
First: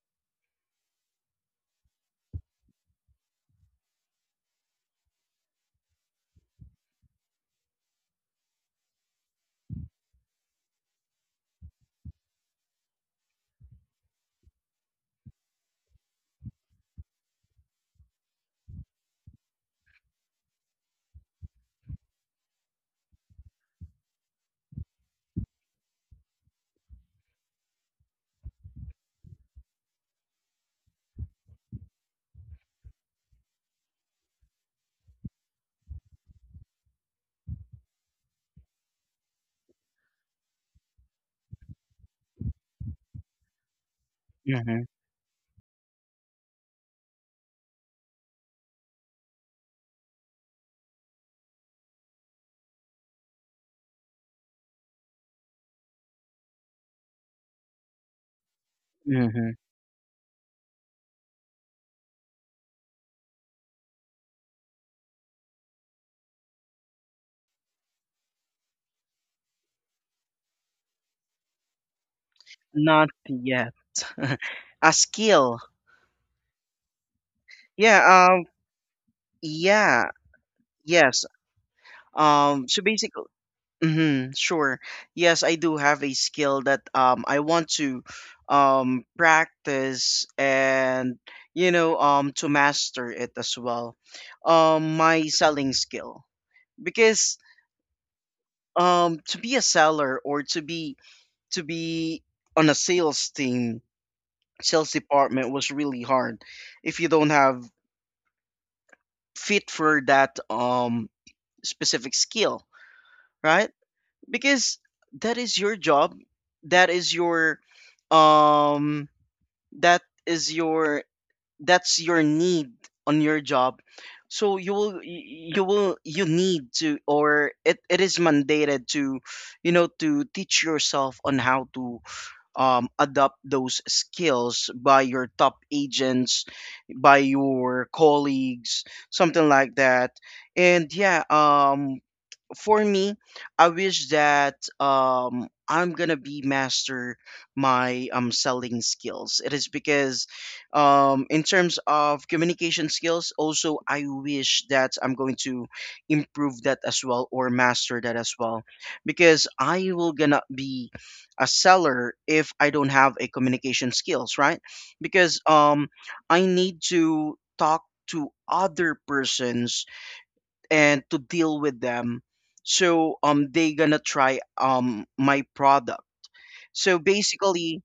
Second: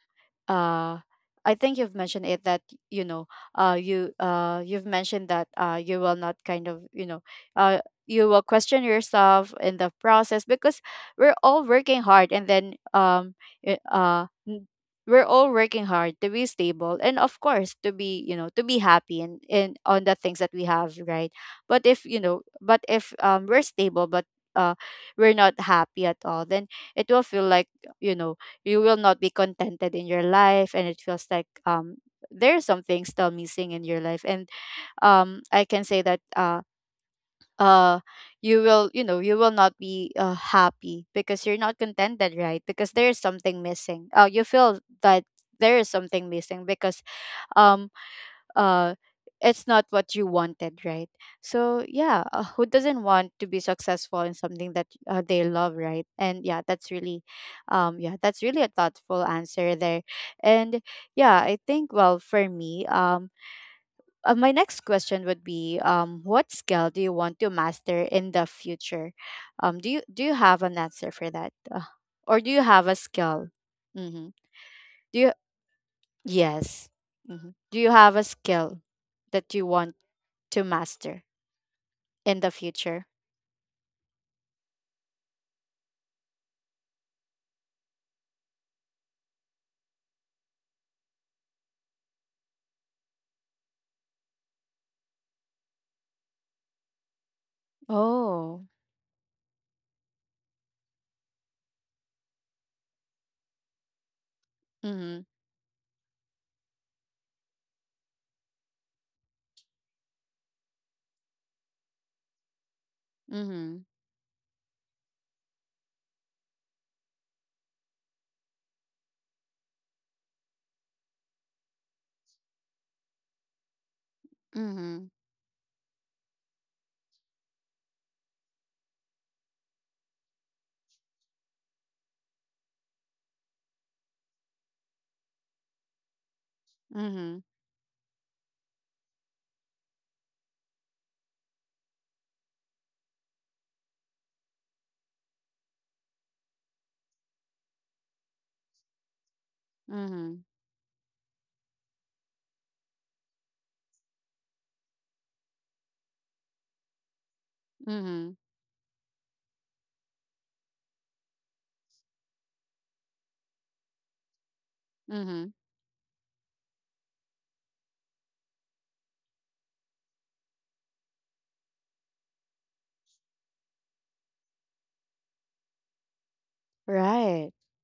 [SPEAKER 2] uh I think you've mentioned it that, you know, you've mentioned that you will not, kind of, you know, uh you will question yourself in the process. Because we're all working hard, and then i- uh n- we're all working hard to be stable, and of course to be, you know, to be happy and in on the things that we have, right? But if, you know, but if we're stable, but uh we're not happy at all, then it will feel like, you know, you will not be contented in your life. And it feels like there are some things still missing in your life. And I can say that uh you will, you know, you will not be happy because you're not contented, right? Because there is something missing. You feel
[SPEAKER 1] hmm
[SPEAKER 2] that there is something missing because um uh it's not what you wanted, right? So yeah, who doesn't want to be successful in something that they love, right? And yeah, that's really yeah, that's really a thoughtful
[SPEAKER 1] hmm
[SPEAKER 2] answer there. And yeah, I think, well, for me, my next question would be, what skill do you want to master in the future? Do you have an answer for that, or do you have a
[SPEAKER 1] Not
[SPEAKER 2] skill
[SPEAKER 1] yet.
[SPEAKER 2] mm-hmm.
[SPEAKER 1] A
[SPEAKER 2] do you
[SPEAKER 1] skill.
[SPEAKER 2] Yes, hmm, do you have a
[SPEAKER 1] Yeah,
[SPEAKER 2] skill that you want
[SPEAKER 1] yeah,
[SPEAKER 2] to
[SPEAKER 1] yes.
[SPEAKER 2] master in the
[SPEAKER 1] So
[SPEAKER 2] future?
[SPEAKER 1] basically hmm Sure. Yes, I do have a skill that I want to practice and to master it as well. My selling skill because
[SPEAKER 2] Oh.
[SPEAKER 1] to be a seller or to be on a sales team, sales
[SPEAKER 2] Mhm.
[SPEAKER 1] department was really hard if you don't have fit for that specific skill, right?
[SPEAKER 2] Mhm.
[SPEAKER 1] Because that is your job, that is your um that is your that's your need on your job. So you will
[SPEAKER 2] Mhm.
[SPEAKER 1] y- you will you need to, or it is mandated to to teach yourself on how to adopt those skills by your top agents, by
[SPEAKER 2] Mhm.
[SPEAKER 1] your colleagues, something like that. And for me, I wish that I'm gonna be master my selling skills. It is because,
[SPEAKER 2] Mhm.
[SPEAKER 1] in terms of communication skills, also I wish that I'm going to improve that as well or master that as
[SPEAKER 2] Mhm.
[SPEAKER 1] well, because I will gonna be a seller if I don't have a communication skills, right? Because
[SPEAKER 2] Mhm.
[SPEAKER 1] I need to talk to other persons and to deal with them so they gonna try my product, so
[SPEAKER 2] Right.
[SPEAKER 1] basically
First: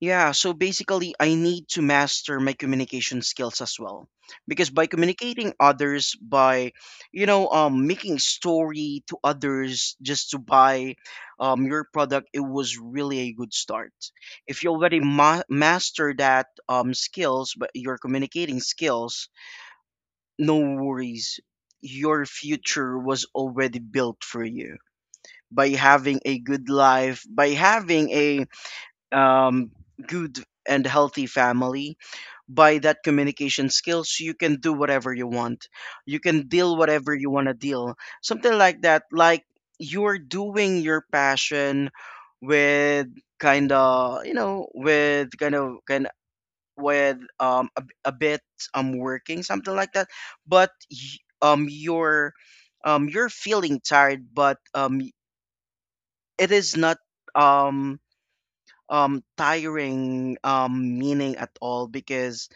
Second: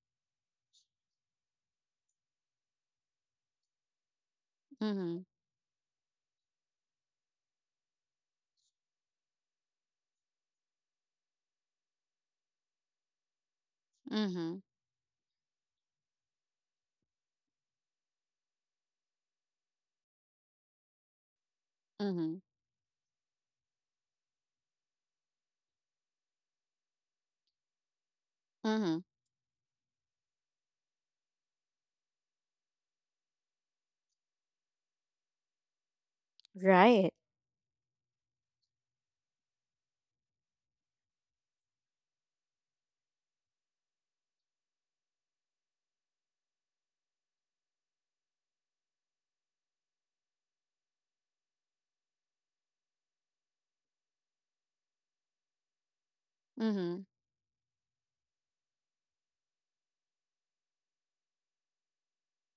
[SPEAKER 1] yeah so basically I need to master my communication skills as well because by
[SPEAKER 2] Mhm.
[SPEAKER 1] communicating others by making story to others just to buy your product, it was really a good start
[SPEAKER 2] Mhm.
[SPEAKER 1] if you already master that skills but your communicating skills, no worries. Your
[SPEAKER 2] Mhm.
[SPEAKER 1] future was already built for you by having a good life, by having a
[SPEAKER 2] Mhm.
[SPEAKER 1] um, good and healthy family. By that communication skills, you can do whatever you want. You can deal
[SPEAKER 2] Right.
[SPEAKER 1] whatever you want to deal. Something like that. Like you're doing your passion with kind, with a bit working, something like that, but y- um you're you're feeling tired but it is not
[SPEAKER 2] Mhm.
[SPEAKER 1] um tiring meaning at all because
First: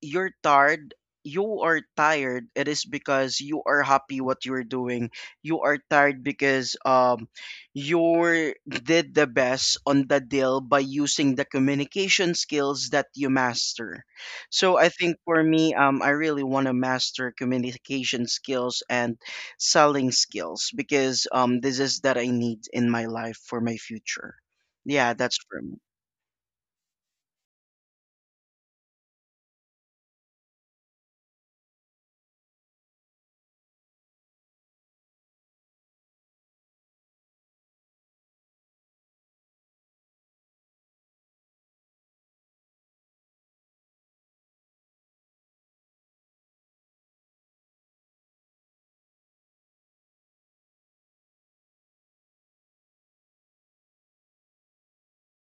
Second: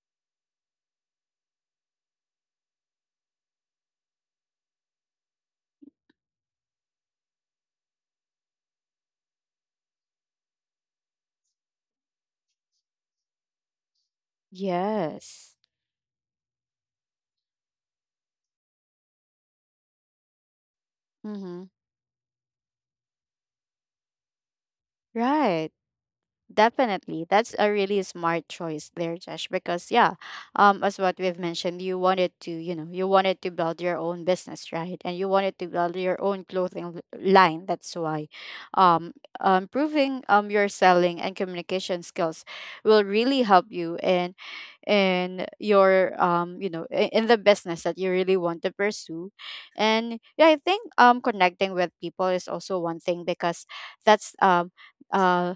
[SPEAKER 1] you're tired you are tired, it is because you are happy what you're doing, you are tired because you did the best on the deal by using the communication skills that you master. So I think for
[SPEAKER 2] Yes.
[SPEAKER 1] me I really want to master communication skills and selling skills because
[SPEAKER 2] Mhm.
[SPEAKER 1] this is that I need in my life for my future. Yeah, that's for
[SPEAKER 2] Right.
[SPEAKER 1] me.
[SPEAKER 2] Definitely. That's a really smart choice there, Josh. Because yeah, as what we've mentioned, you wanted to, you know, you wanted to build your own business, right? And you wanted to build your own clothing line. That's why um improving your selling and communication skills will really help you in your you know, in the business that you really want to pursue. And yeah, I think connecting with people is also one thing. Because that's uh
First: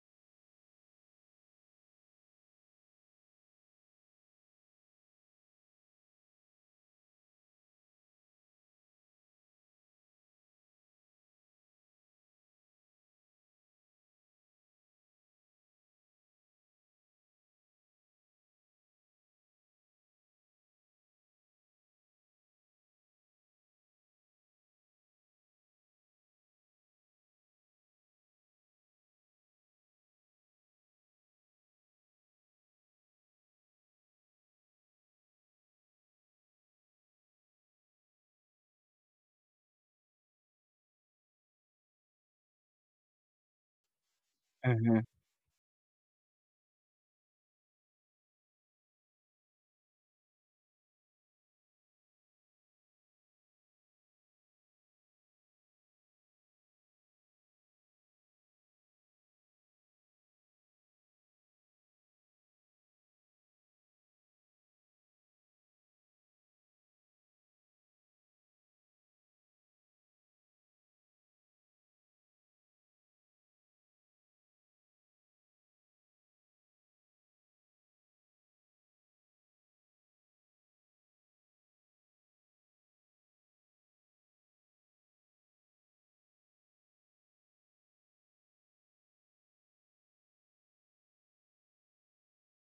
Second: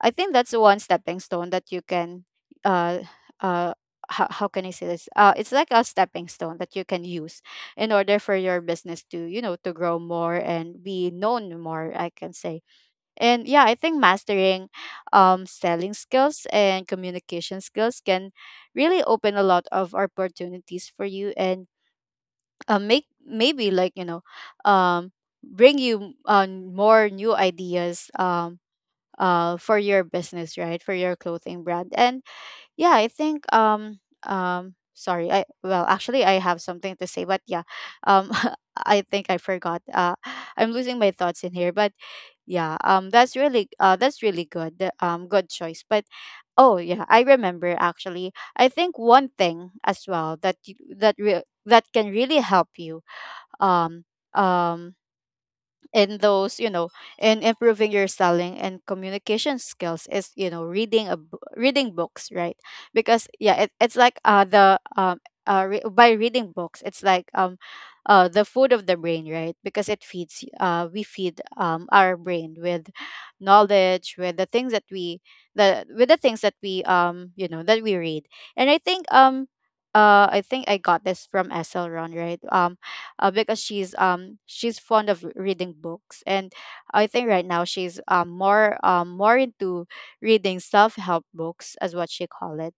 [SPEAKER 2] I think that's one stepping stone that you can uh uh how can I say this? It's like a stepping stone that you can use in order for your business to, you know, to grow more and be known more, I can say. And yeah, I think mastering selling skills and communication skills can really open a lot of opportunities for you, and make, maybe, like, um bring you on more new ideas, for your business, right, for your clothing brand. And yeah I think sorry, I, well, actually, I have something to say, but um I think I forgot. I'm losing my thoughts in here, but yeah, that's really... that's really good,
[SPEAKER 1] hmm
[SPEAKER 2] good choice. But oh yeah, I remember, actually, I think one thing as well that that can really help you, um um in those, in improving your selling and communication skills, is, reading reading books, right? Because yeah, it's like... by reading books it's like, the food of the brain, right? Because it feeds we feed our brain with knowledge, with the things that we the with the things that we, you know, that we read. And I think I got this from Esselron, right? Because she's fond of reading books, and I think right now she's more into reading self-help books, as what she called it,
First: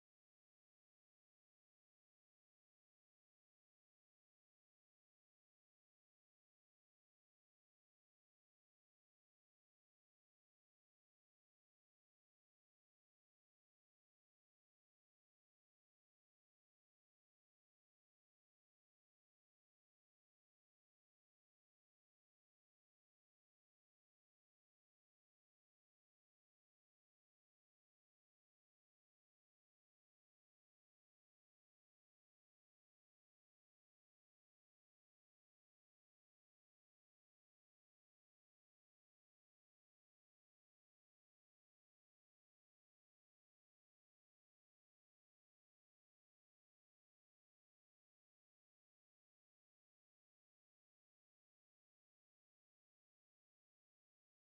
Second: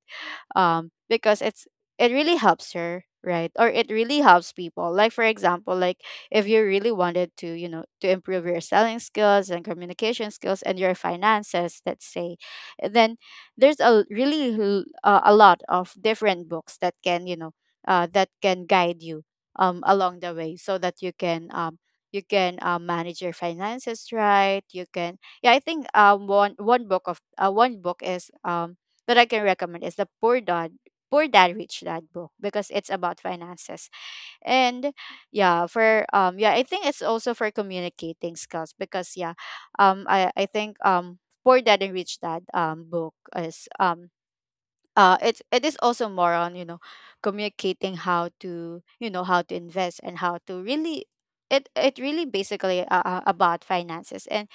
[SPEAKER 2] because it really helps her, right? Or it really helps people, like, for example, like, if you really wanted to, to improve your selling skills and communication skills and your finances, let's say, then there's a really a lot of different books that can, that can guide you, along the way, so that you can, manage your finances, right? You can... yeah, I think, one book of one book is, that I can recommend, is the Poor Dad, Poor Dad Rich Dad book, because it's about finances. And yeah, for yeah, I think it's also for communicating skills, because yeah, I think, Poor Dad and Rich Dad, book is, it is also more on, you know, communicating how to, you know, how to invest, and how to really... it really basically, about finances. And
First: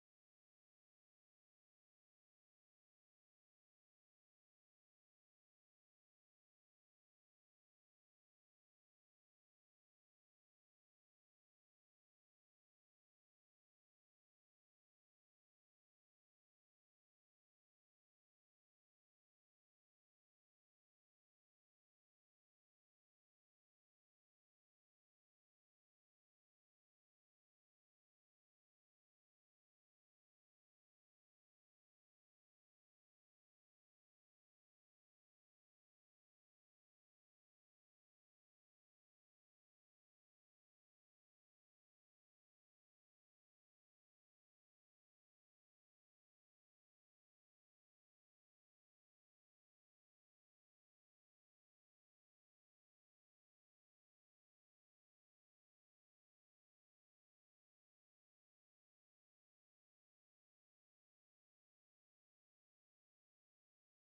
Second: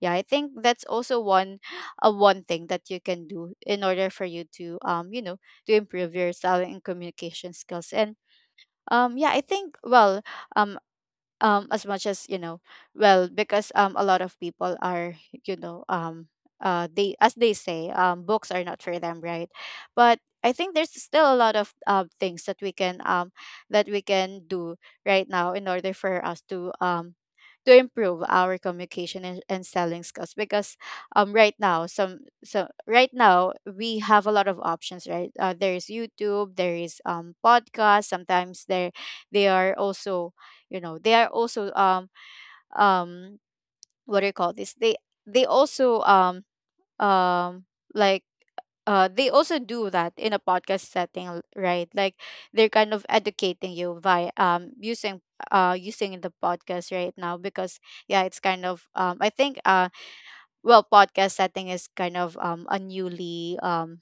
[SPEAKER 2] yeah, I think that's also one, one thing that you can do, in order for you to, you know, to improve your selling and communication skills. And yeah, I think, well, um as much as, you know, well, because a lot of people are, you know, they, as they say, books are not for them, right? But I think there's still a lot of things that we can do right now, in order for us to, to improve our communication and selling skills, because right now, some so right now we have a lot of options, right? There is YouTube, there is, podcast, sometimes there. They are also, you know, they are also, um what do you call this, they... they also um like, they also do that in a podcast setting, right, like, they're kind of educating you by, using the podcast right now, because yeah, it's kind of, I think, well, podcast setting is kind of, a newly...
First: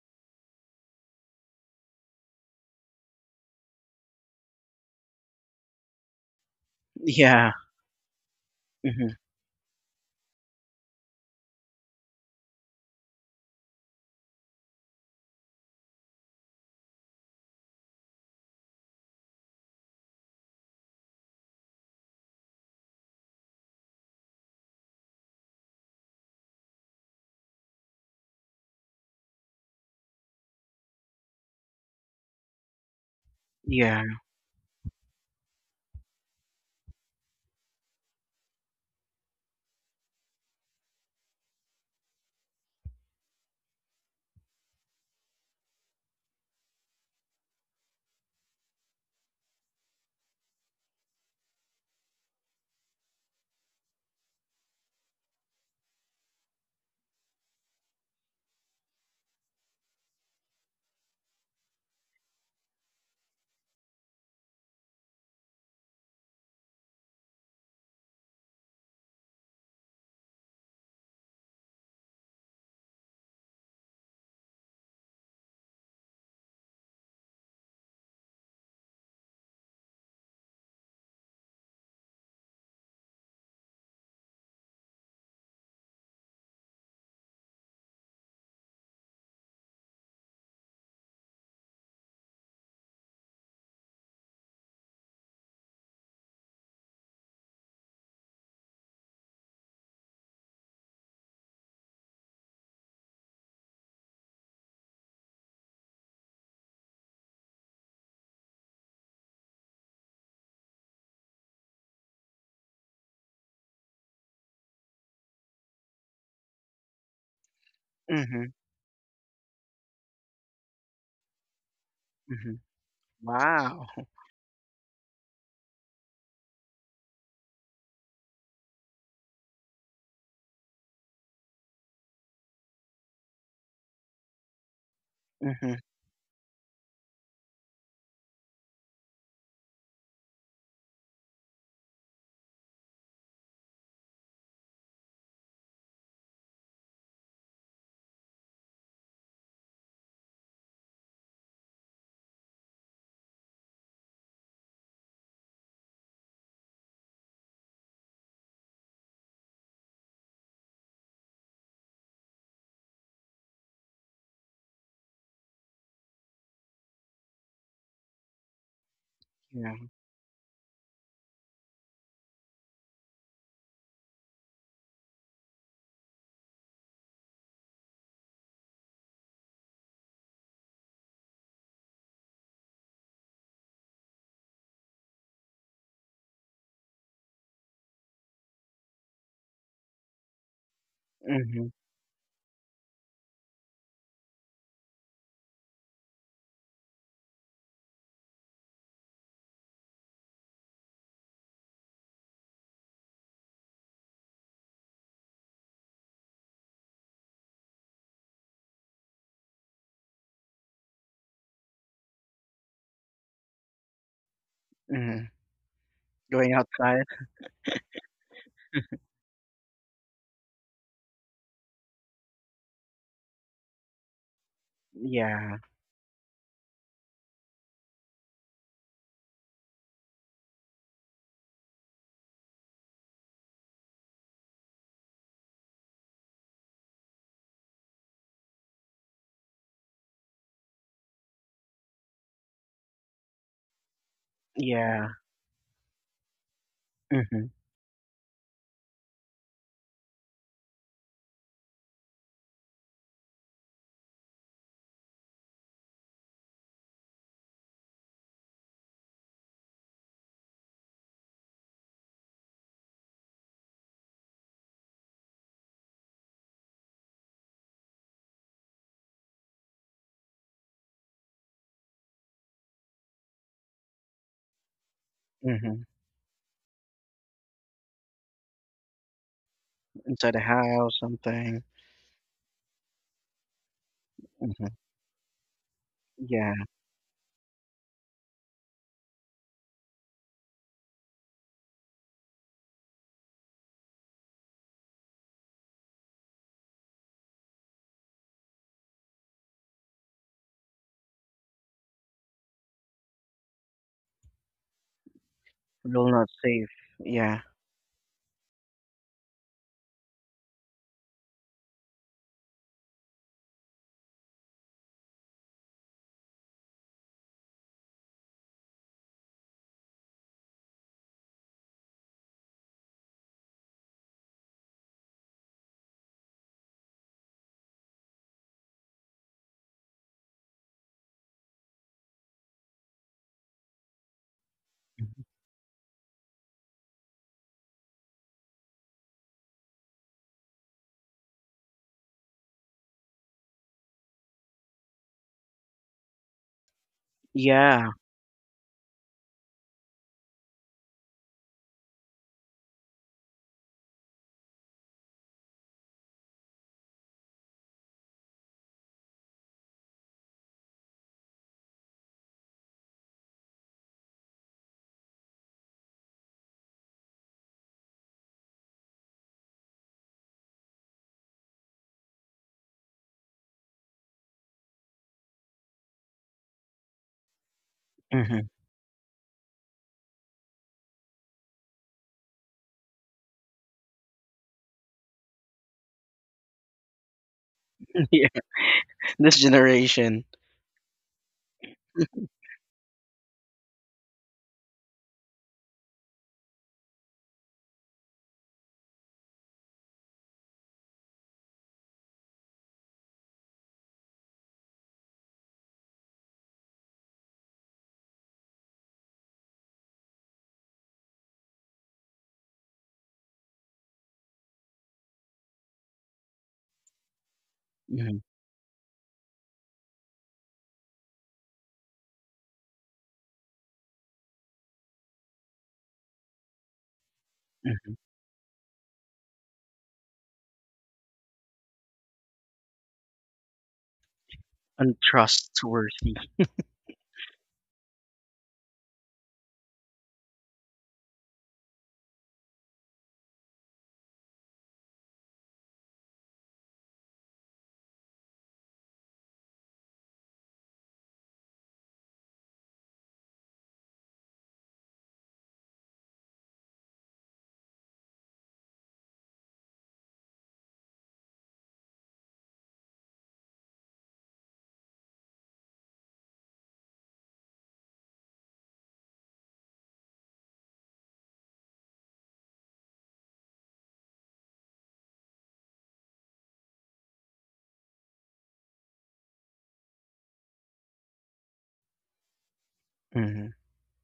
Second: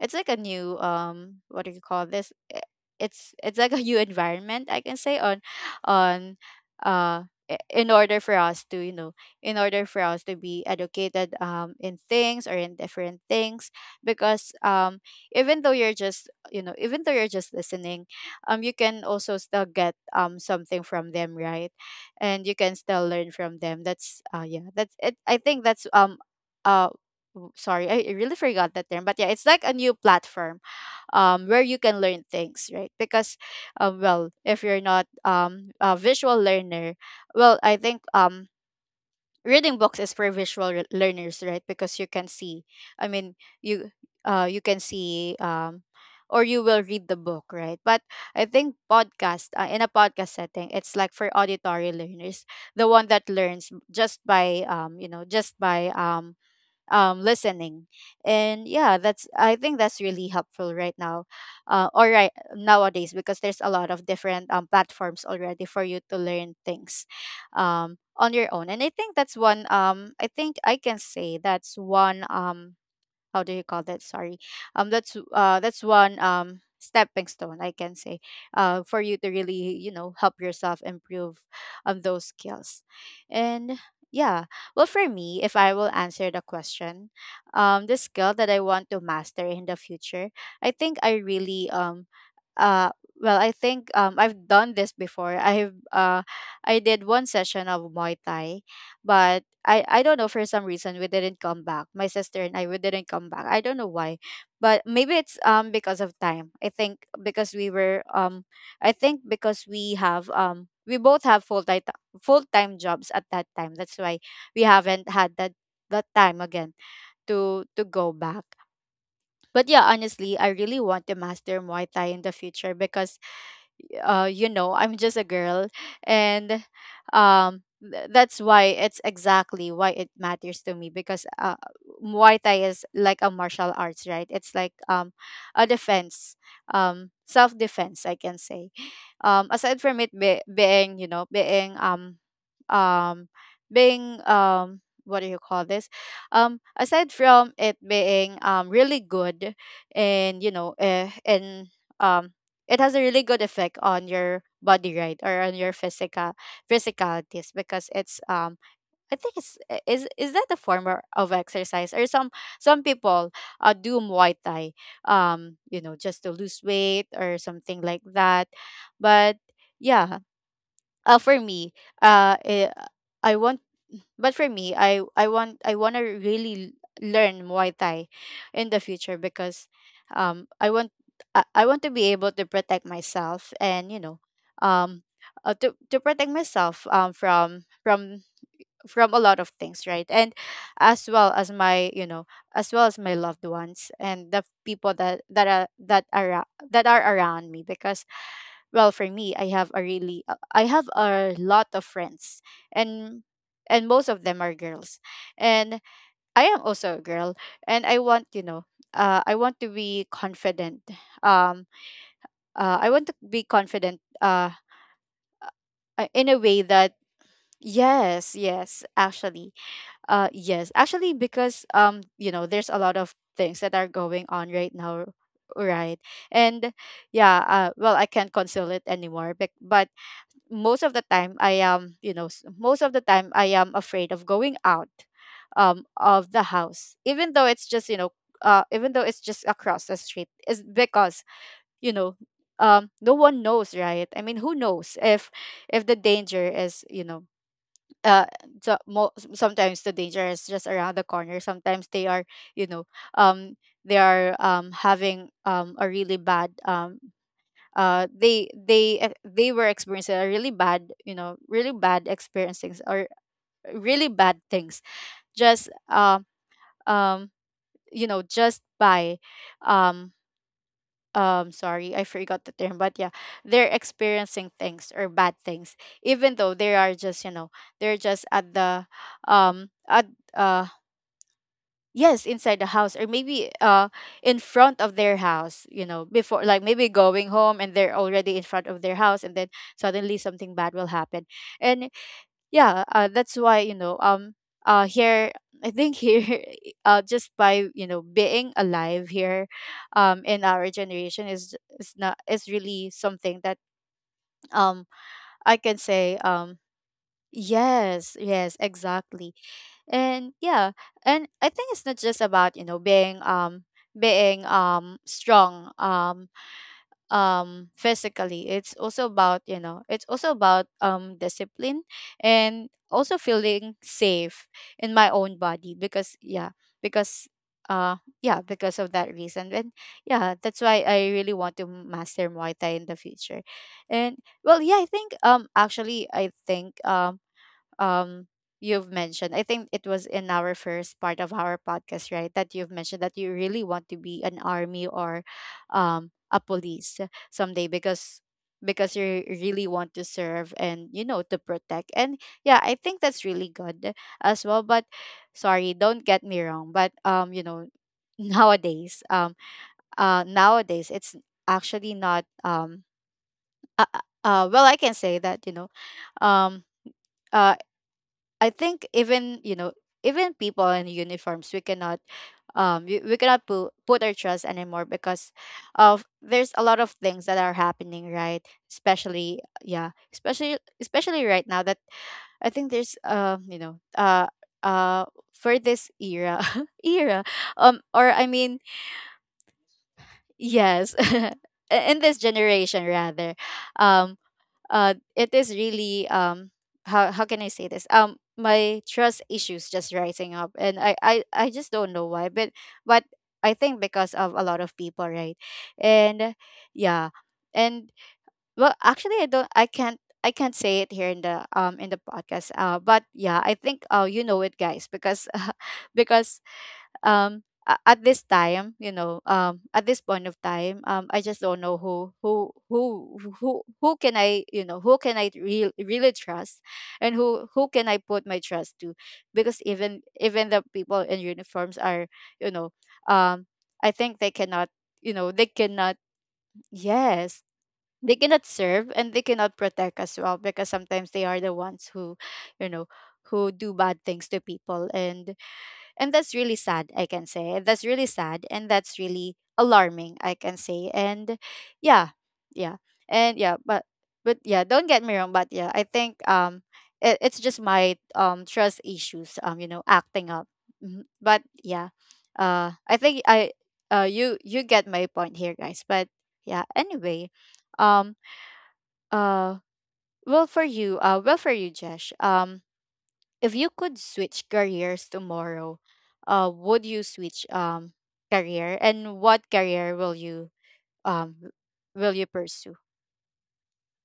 [SPEAKER 2] it's like a new, what do you call this? It's like a new environment, I can say, on... on...
[SPEAKER 1] yeah.
[SPEAKER 2] in order for us to, you know,
[SPEAKER 1] hmm
[SPEAKER 2] in order for us to be educated, in things, or in different things, because even though you're just, you know, even though you're just listening, you can also still get, something from them, right? And you can still learn from them. That's... yeah, that's it. I think that's, uh sorry, I really forgot that term, but yeah, it's like a new platform, where you can learn things, right? Because
[SPEAKER 1] yeah.
[SPEAKER 2] well, if you're not, a visual learner, well, I think, reading books is for visual learners, right? Because you can see. I mean, you... you can see, or you will read the book, right? But I think, podcast in a podcast setting, it's like for auditory learners, the one that learns just by, you know, just by, listening. And yeah, that's I think that's really helpful right now, or right nowadays, because there's a lot of different, platforms already for you to learn things, on your own. And I think that's one. I think I can say that's one. How do you call that, sorry? That's that's one, stepping stone, I can say, for you to really, you know, help yourself improve on those skills. And yeah, well, for me, if I will answer the question, the skill that I want to master in the future, I think I really, uh well, I think, I've done this before. I did one session of Muay Thai. But I don't know, for some reason we didn't come back. My sister and I, we didn't come back. I don't know why, but maybe it's, because of time, I think, because we were I think because we both have full time jobs at that time. That's why we haven't had that, time again, to go back.
[SPEAKER 1] hmm
[SPEAKER 2] But yeah, honestly, I really want to master Muay Thai in the
[SPEAKER 1] hmm
[SPEAKER 2] future because,
[SPEAKER 1] Wow.
[SPEAKER 2] you know, I'm just a girl, and that's why it's exactly why it matters to me, because, Muay Thai is like a martial arts, right? It's like, a
[SPEAKER 1] Mhm.
[SPEAKER 2] defense, self defense, I can say. Aside from it being, you know, being, um being, what do you call this? Aside from it being, really good, and, you know, and, um it has a really good effect on your body, right? Or on your physicalities, because it's, I think it's... is that a form of exercise? Or some, people, do Muay Thai, you know, just to lose weight or something like that. But
[SPEAKER 1] Yeah.
[SPEAKER 2] yeah, for me... eh, I want but for me, I want to really learn Muay Thai in the future, because um I want I want to be able to protect myself, and, you know, um to protect myself, from a lot of things, right? And
[SPEAKER 1] Mhm.
[SPEAKER 2] as well as my loved ones, and the people that are around me, because, well, for me, I have a lot of friends, and and most of them are girls, and I am also a girl, and I want, you know, I want to be confident, um I want to be confident,
[SPEAKER 1] Mhm.
[SPEAKER 2] in a
[SPEAKER 1] Going
[SPEAKER 2] way that...
[SPEAKER 1] outside.
[SPEAKER 2] yes, yes, actually, yes, actually, because, you know, there's a lot of things that are going on right now,
[SPEAKER 1] Yeah.
[SPEAKER 2] right? And yeah, well, I can't conceal it anymore, but most of the time I am, you know, most of the time I am afraid of going out, of the house, even though it's just, you know, even though it's just across the street, is because, you know, no one knows, right? I mean, who knows
[SPEAKER 1] Yeah.
[SPEAKER 2] if the danger is, you know,
[SPEAKER 1] Mhm.
[SPEAKER 2] uh, so sometimes the danger is just around the corner. Sometimes they are, you know, um, they are having, a really bad, they were experiencing a really bad, you know, really bad experiences, or really bad things, just, um you know, just by, um sorry, I forgot the term, but yeah, they're experiencing things or bad things,
[SPEAKER 1] Mhm.
[SPEAKER 2] even though they are just, you know, they're just at the, at
[SPEAKER 1] Inside the
[SPEAKER 2] uh
[SPEAKER 1] house, something.
[SPEAKER 2] Yes, inside the house, or maybe, in
[SPEAKER 1] Mhm.
[SPEAKER 2] front of their house, you know, before,
[SPEAKER 1] Yeah.
[SPEAKER 2] like, maybe going home, and they're already in front of their house, and then suddenly something bad will happen. And yeah, that's why, here, I think here just by, you know, being alive here in our generation is not is really something that um I can
[SPEAKER 1] Real
[SPEAKER 2] say.
[SPEAKER 1] not safe. Yeah.
[SPEAKER 2] Yes, yes, exactly. And yeah, and I think it's not just about, you know, being strong, physically. It's also about, you know, it's also about discipline and also feeling safe in my own body, because yeah, because uh yeah, because of that reason. And yeah, that's why I really want to master Muay Thai in the future. And well, yeah, I think
[SPEAKER 1] Mhm.
[SPEAKER 2] actually, I think um you've mentioned, I think it was in our first part of our podcast, right, that you've mentioned that you really want to be an army or a police someday,
[SPEAKER 1] Yeah.
[SPEAKER 2] because you really want to serve and, you know, to protect. And yeah, I think that's really good as well. But sorry, don't get me wrong, but you know, nowadays, nowadays it's actually not well, I can say that, you know, um uh I think even, you know, even people in uniforms we cannot, we cannot put our trust anymore, because of there's a lot of things that are happening, right?
[SPEAKER 1] Mhm.
[SPEAKER 2] Especially yeah, especially right now, that I think there's uh for this era era, or I
[SPEAKER 1] Yeah.
[SPEAKER 2] mean,
[SPEAKER 1] This generation.
[SPEAKER 2] yes. In this generation rather. um it is really how, how can I say this, my trust issues just rising up, and I just don't know why, but but I think because of a lot of people, right? And yeah, and well, actually, I can't, I can't say it here in the podcast, but yeah, I think, you know it, guys, because because um at
[SPEAKER 1] Mhm.
[SPEAKER 2] this time, you know, at this point of time, I just don't know who can I, you know, who can I really trust, and who can
[SPEAKER 1] Mhm.
[SPEAKER 2] I put my trust to, because even the people in uniforms are, you know, um I think they cannot, you know, they cannot,
[SPEAKER 1] Untrustworthy.
[SPEAKER 2] yes, they cannot serve and they cannot protect as well, because sometimes they are the ones who, you know, who do bad things to people. And that's really sad, I can say. That's really sad and that's really alarming, I can say. And yeah, yeah. And yeah, but yeah, don't get me wrong, but yeah, I think it, it's just my trust issues, you know, acting up. Mhm. But yeah. I think I, you, you get my point here, guys. But yeah, anyway, um uh well for you, Jesh. If you could switch careers tomorrow, would you switch career, and what career will you, um w- will you pursue?
[SPEAKER 1] Mhm.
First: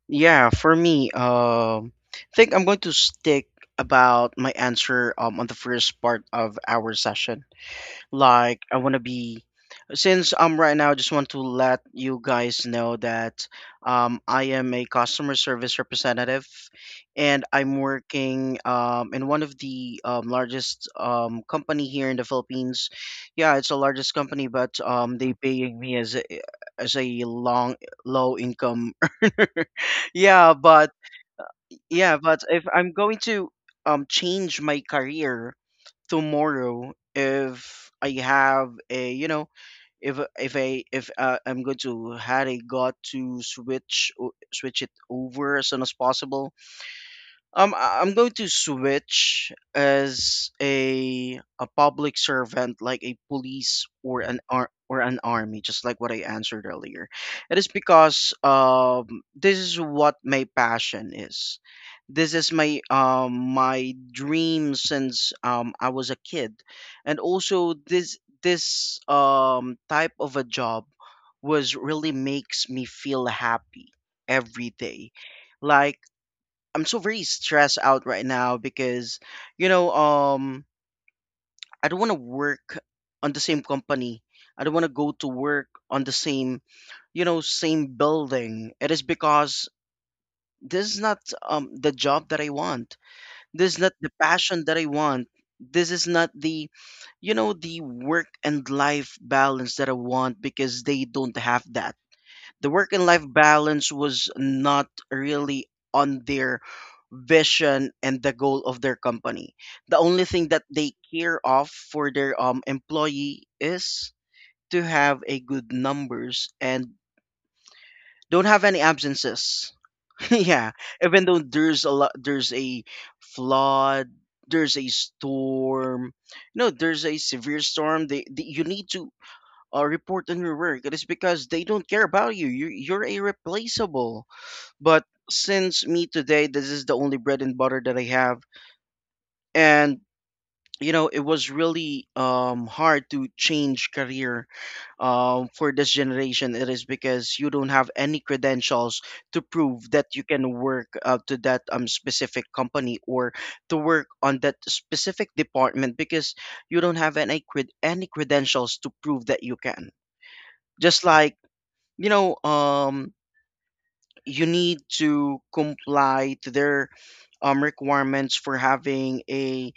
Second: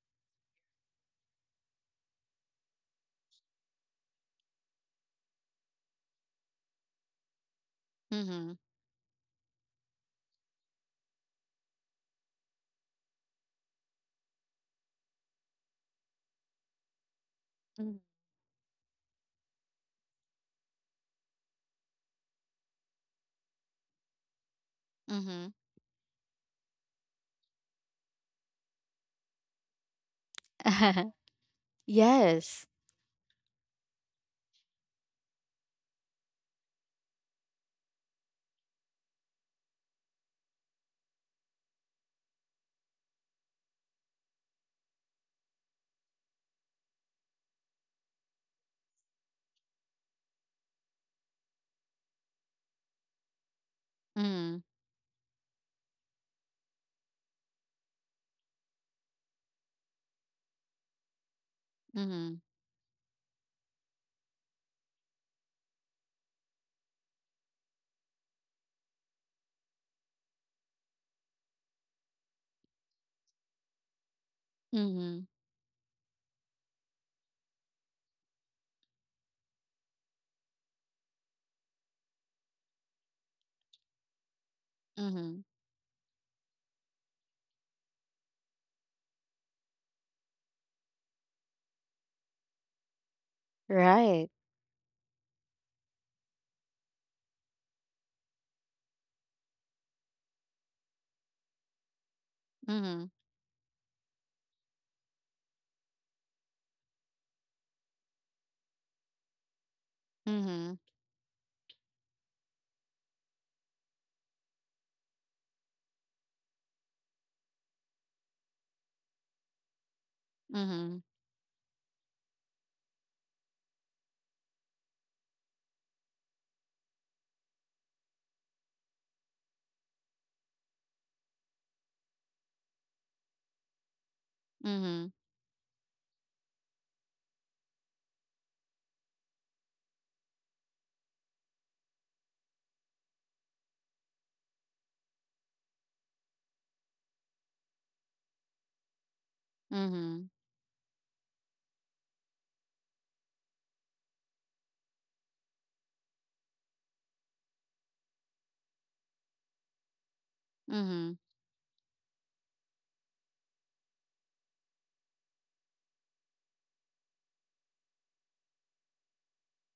[SPEAKER 1] Yeah. For me, I think I'm going to stick about my answer on the first part of our session.
[SPEAKER 2] Mm-hmm.
[SPEAKER 1] Like I want to be since right now I just want to let you guys know that I am a customer service representative and I'm working in one of the largest company here in the Philippines. Yeah, it's the largest company but they
[SPEAKER 2] Mm-hmm.
[SPEAKER 1] paying me as a long low income yeah, but yeah, but if
[SPEAKER 2] Yes.
[SPEAKER 1] I'm going to change my career tomorrow. If I have a, you know, if I if I'm going to had a got to switch it over as soon as possible, I'm going to switch as a public servant, like a police or an
[SPEAKER 2] Mm.
[SPEAKER 1] army, just like what I answered earlier. It is because this is what my passion is.
[SPEAKER 2] Mm-hmm.
[SPEAKER 1] This is my my dream since I was a kid, and also this type of a job was really makes me feel happy every day.
[SPEAKER 2] Mm-hmm.
[SPEAKER 1] Like I'm so very stressed out right now because, you know, I don't want to work on the same company. I don't want to go to
[SPEAKER 2] Mm-hmm.
[SPEAKER 1] work on the same, you know, same building. It is because this is not the job that I want. This is not the
[SPEAKER 2] Right.
[SPEAKER 1] passion that I want. This is not the, you know, the work and life balance that I want because they don't have that. The work
[SPEAKER 2] Mm-hmm.
[SPEAKER 1] and life balance was not really on their vision and the goal of their company. The only thing that
[SPEAKER 2] Mm-hmm.
[SPEAKER 1] they care of for their employee is to have a good numbers and don't have any absences. Yeah,
[SPEAKER 2] Mm-hmm.
[SPEAKER 1] even though there's a lot, there's a flood, there's a storm. No, there's a severe storm. They you need to report on your work. It is because they don't care about you. You, you're irreplaceable. But
[SPEAKER 2] Mm-hmm.
[SPEAKER 1] since me today, this is the only bread and butter that I have. And you know, it was really hard to change career for this generation. It is because you don't have any credentials to prove that you
[SPEAKER 2] Mm-hmm.
[SPEAKER 1] can work to that specific company or to work on that specific department because you don't have any credentials to prove that you can. Just
[SPEAKER 2] Mm-hmm.
[SPEAKER 1] like you know, you need to comply to their requirements for having a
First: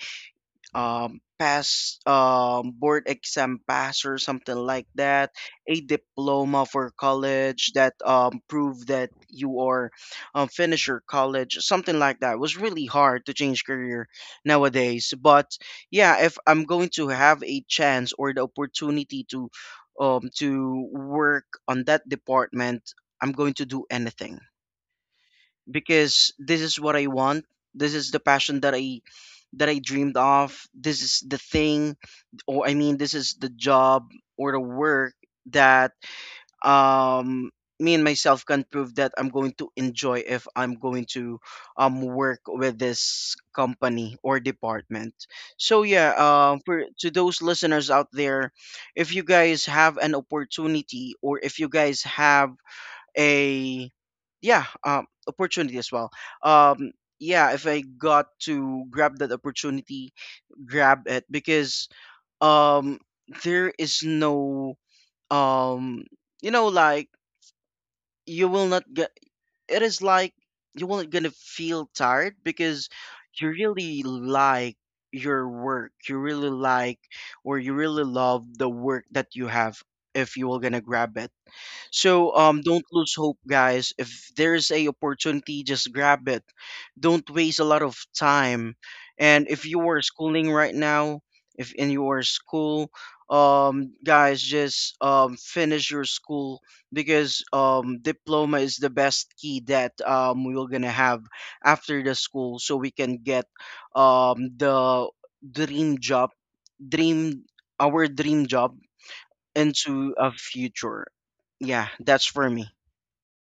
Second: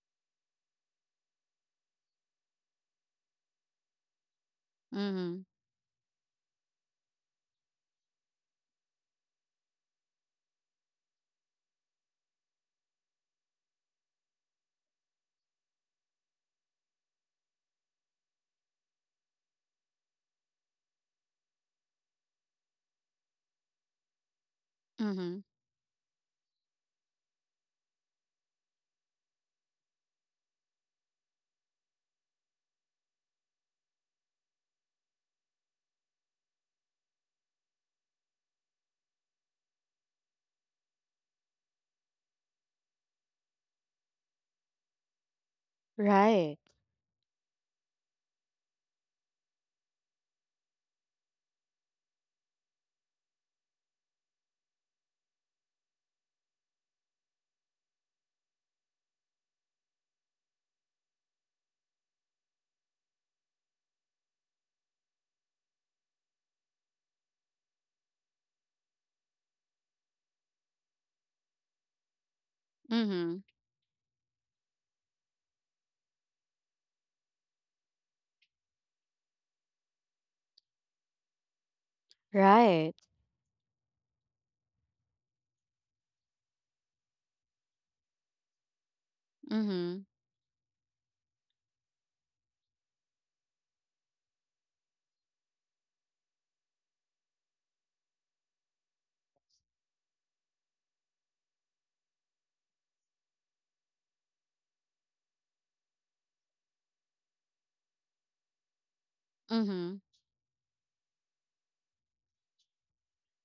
[SPEAKER 1] pass board exam pass or something like that,
[SPEAKER 2] Mm-hmm.
[SPEAKER 1] a diploma for college that prove that you are finish your college, something like that. It was really hard to change career nowadays. But yeah, if I'm going to have a chance or the opportunity to work on that department, I'm going to do anything
[SPEAKER 2] Mm-hmm.
[SPEAKER 1] because this is what I want. This is the passion that I dreamed of. This is the thing, or I mean this is the job or the work that um me and myself can prove that I'm going to enjoy if I'm going to work with this company or department. So yeah,
[SPEAKER 2] Right.
[SPEAKER 1] for to those listeners out there, if you guys have an opportunity or if you guys have a yeah opportunity as well, um yeah, if I got to grab that opportunity, grab it because um there is no um you know like you will not get it is like you will not gonna feel tired because
[SPEAKER 2] Mm-hmm.
[SPEAKER 1] you really like your work, you really like or you really love the work that you have if you will gonna grab it. So don't
[SPEAKER 2] Right.
[SPEAKER 1] lose hope, guys. If there's a opportunity, just grab it. Don't waste a lot of time. And if you are
[SPEAKER 2] Mm-hmm.
[SPEAKER 1] schooling right now, if in your school, guys, just finish your school because diploma is the best key that we're gonna have after the school, so we can get the dream job, dream our dream job
[SPEAKER 2] Mm-hmm.
[SPEAKER 1] into a future. Yeah, that's for me.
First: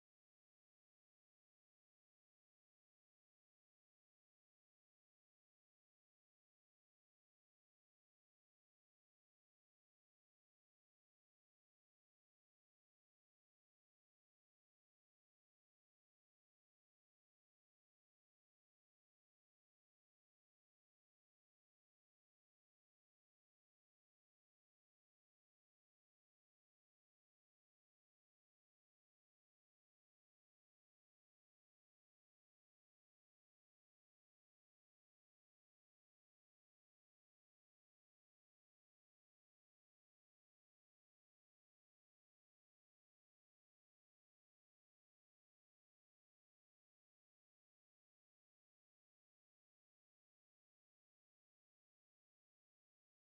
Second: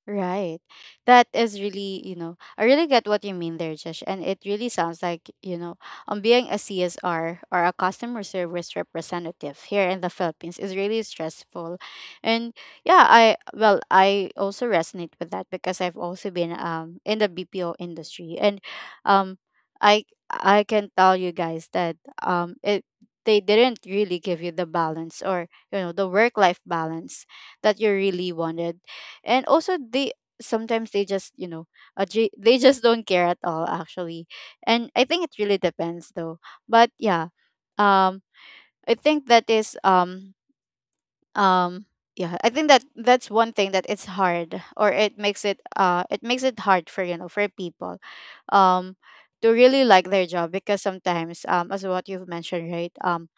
[SPEAKER 2] Right. That is really, you know, I really get what you mean there, Josh. And it really sounds like, you know, being a CSR or a customer service representative here in the Philippines is really stressful. And yeah, I, well, I also resonate with that because I've also been in the BPO industry. And um I I can tell you guys that it they didn't really give you the balance or, you know, the work life balance that you really wanted. And also they, sometimes they just, you know, they just don't care at all, actually. And I think it really depends though. But yeah, um I think that is um yeah, I think that that's one thing that it's hard, or it makes it hard for, you know, for people um to really like their job, because sometimes, as what you've mentioned, right, um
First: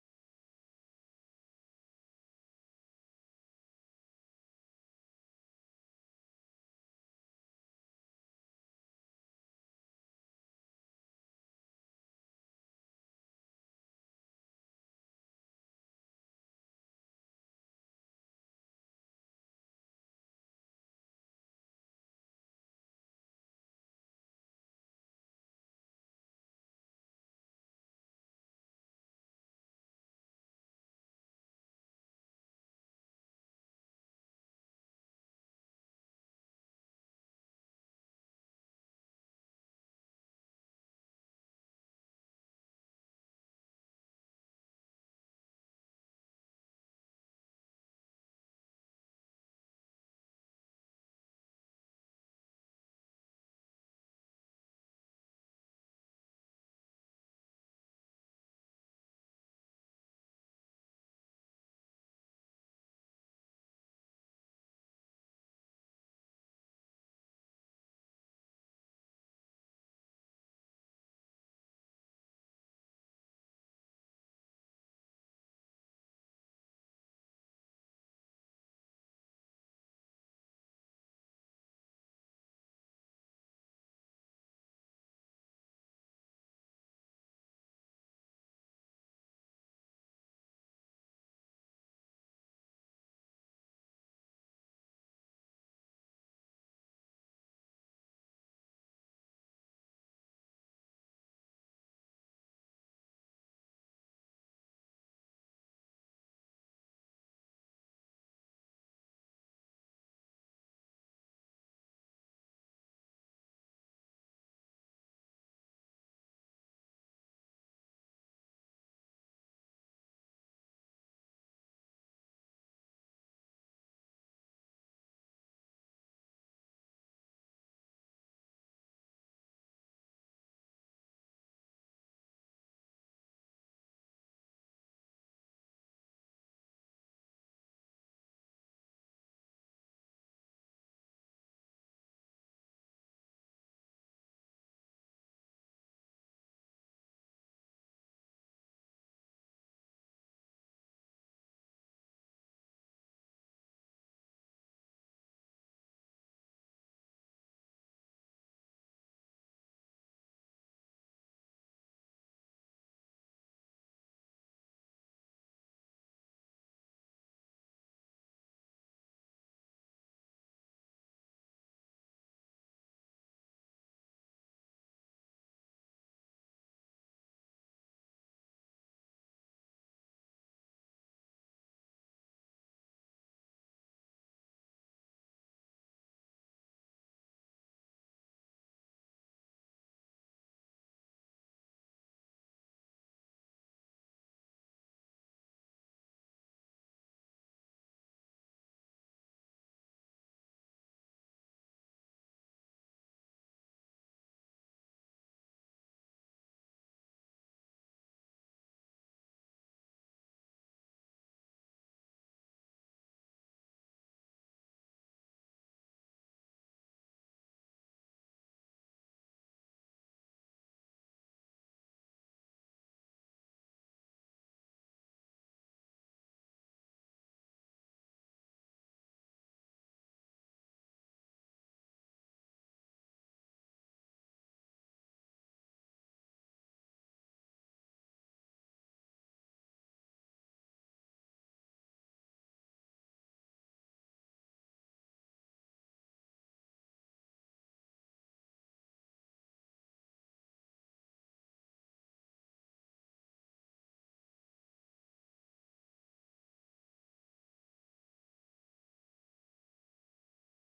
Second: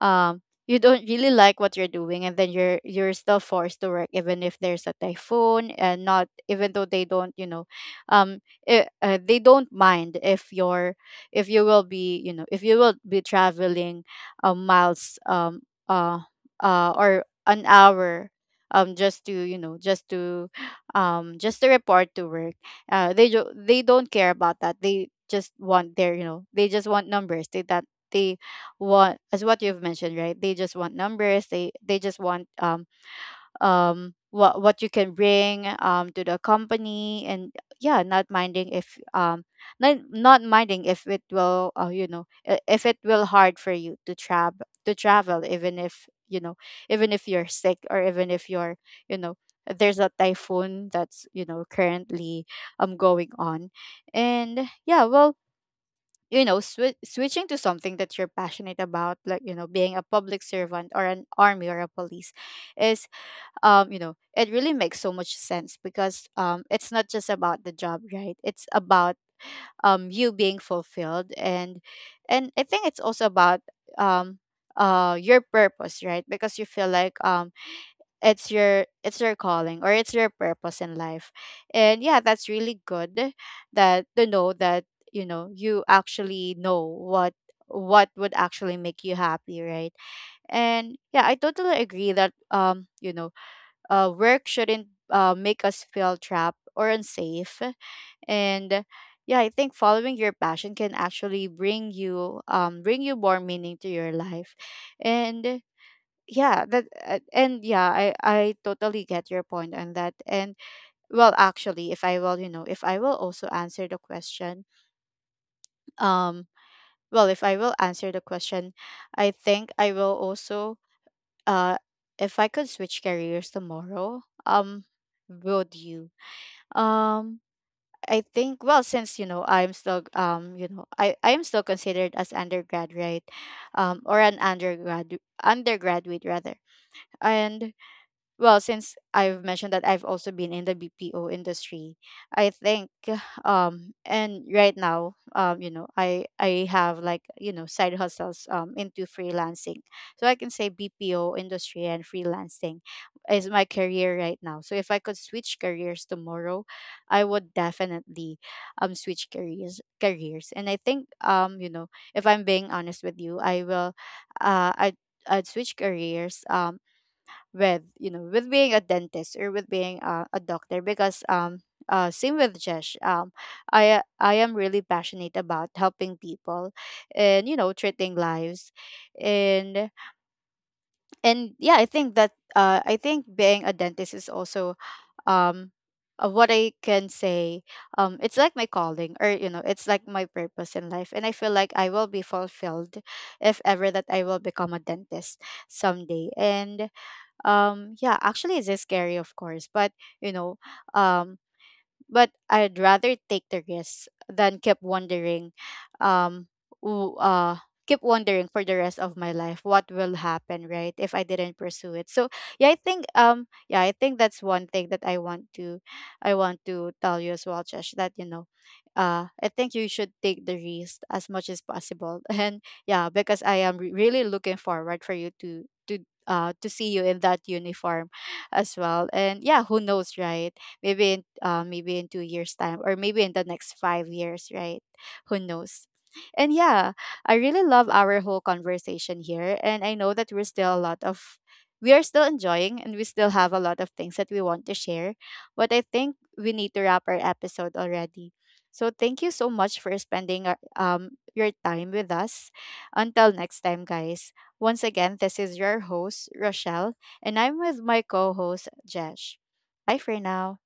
[SPEAKER 2] um you don't really like what you're doing, and then you're still forced to work even if there's a typhoon. And not, even though they don't, you know, um they don't mind if you're, if you will be, you know, if you will be traveling, miles, uh or an hour, just to, you know, just to, just to report to work. They they don't care about that. They just want their, you know, they just want numbers. They want, as what you've mentioned, right, they just want numbers. They just want what you can bring to the company. And yeah, not minding if not minding if it will, you know, if it will hard for you to travel, to travel, even if, you know, even if you're sick, or even if you're, you know, there's a typhoon that's, you know, currently going on. And yeah, well, you know, switching to something that you're passionate about, like, you know, being a public servant or an army or a police, is, you know, it really makes so much sense, because it's not just about the job, right? It's about you being fulfilled. And I think it's also about um your purpose, right? Because you feel like it's your, it's your calling, or it's your purpose in life. And yeah, that's really good, that to know that, you know, you actually know what would actually make you happy, right? And yeah, I totally agree that, you know, work shouldn't make us feel trapped or unsafe. And yeah, I think following your passion can actually bring you, bring you more meaning to your life. And yeah that and yeah, I totally get your point on that. And well, actually, if I will, you know, if I will also answer the question, um well, if I will answer the question, I think I will also, uh if I could switch careers tomorrow, would you, um I think, well, since, you know, I'm still, you know, I am still considered as undergrad, right, or an undergrad, undergraduate rather. And well, since I've mentioned that I've also been in the BPO industry, I think and right now, you know, I have, like, you know, side hustles into freelancing. So I can say BPO industry and freelancing is my career right now. So if I could switch careers tomorrow, I would definitely switch careers. And I think, you know, if I'm being honest with you, I will, uh I I'd switch careers with, you know, with being a dentist, or with being a doctor, because same with Jesh. I am really passionate about helping people and, you know, treating lives. and and yeah, I think that, I think being a dentist is also, um, what I can say, it's like my calling, or, you know, it's like my purpose in life. And I feel like I will be fulfilled if ever that I will become a dentist someday. And yeah, actually it is scary, of course, but, you know, um but I'd rather take the risk than keep wondering, um, w- uh, keep wondering for the rest of my life what will happen, right, if I didn't pursue it. So yeah, I think, yeah, I think that's one thing that I want to tell you as well, Josh, that, you know, I think you should take the risk as much as possible, and yeah, because I am really looking forward for you to, to see you in that uniform as well. And yeah, who knows, right? Maybe in maybe in 2 years time, or maybe in the next 5 years, right? Who knows? And yeah, I really love our whole conversation here, and I know that we're still a lot of, we are still enjoying and we still have a lot of things that we want to share, but I think we need to wrap our episode already. So thank you so much for spending your time with us. Until next time, guys. Once again, this is your host, Rochelle, and I'm with my co-host, Jesh. Bye for now.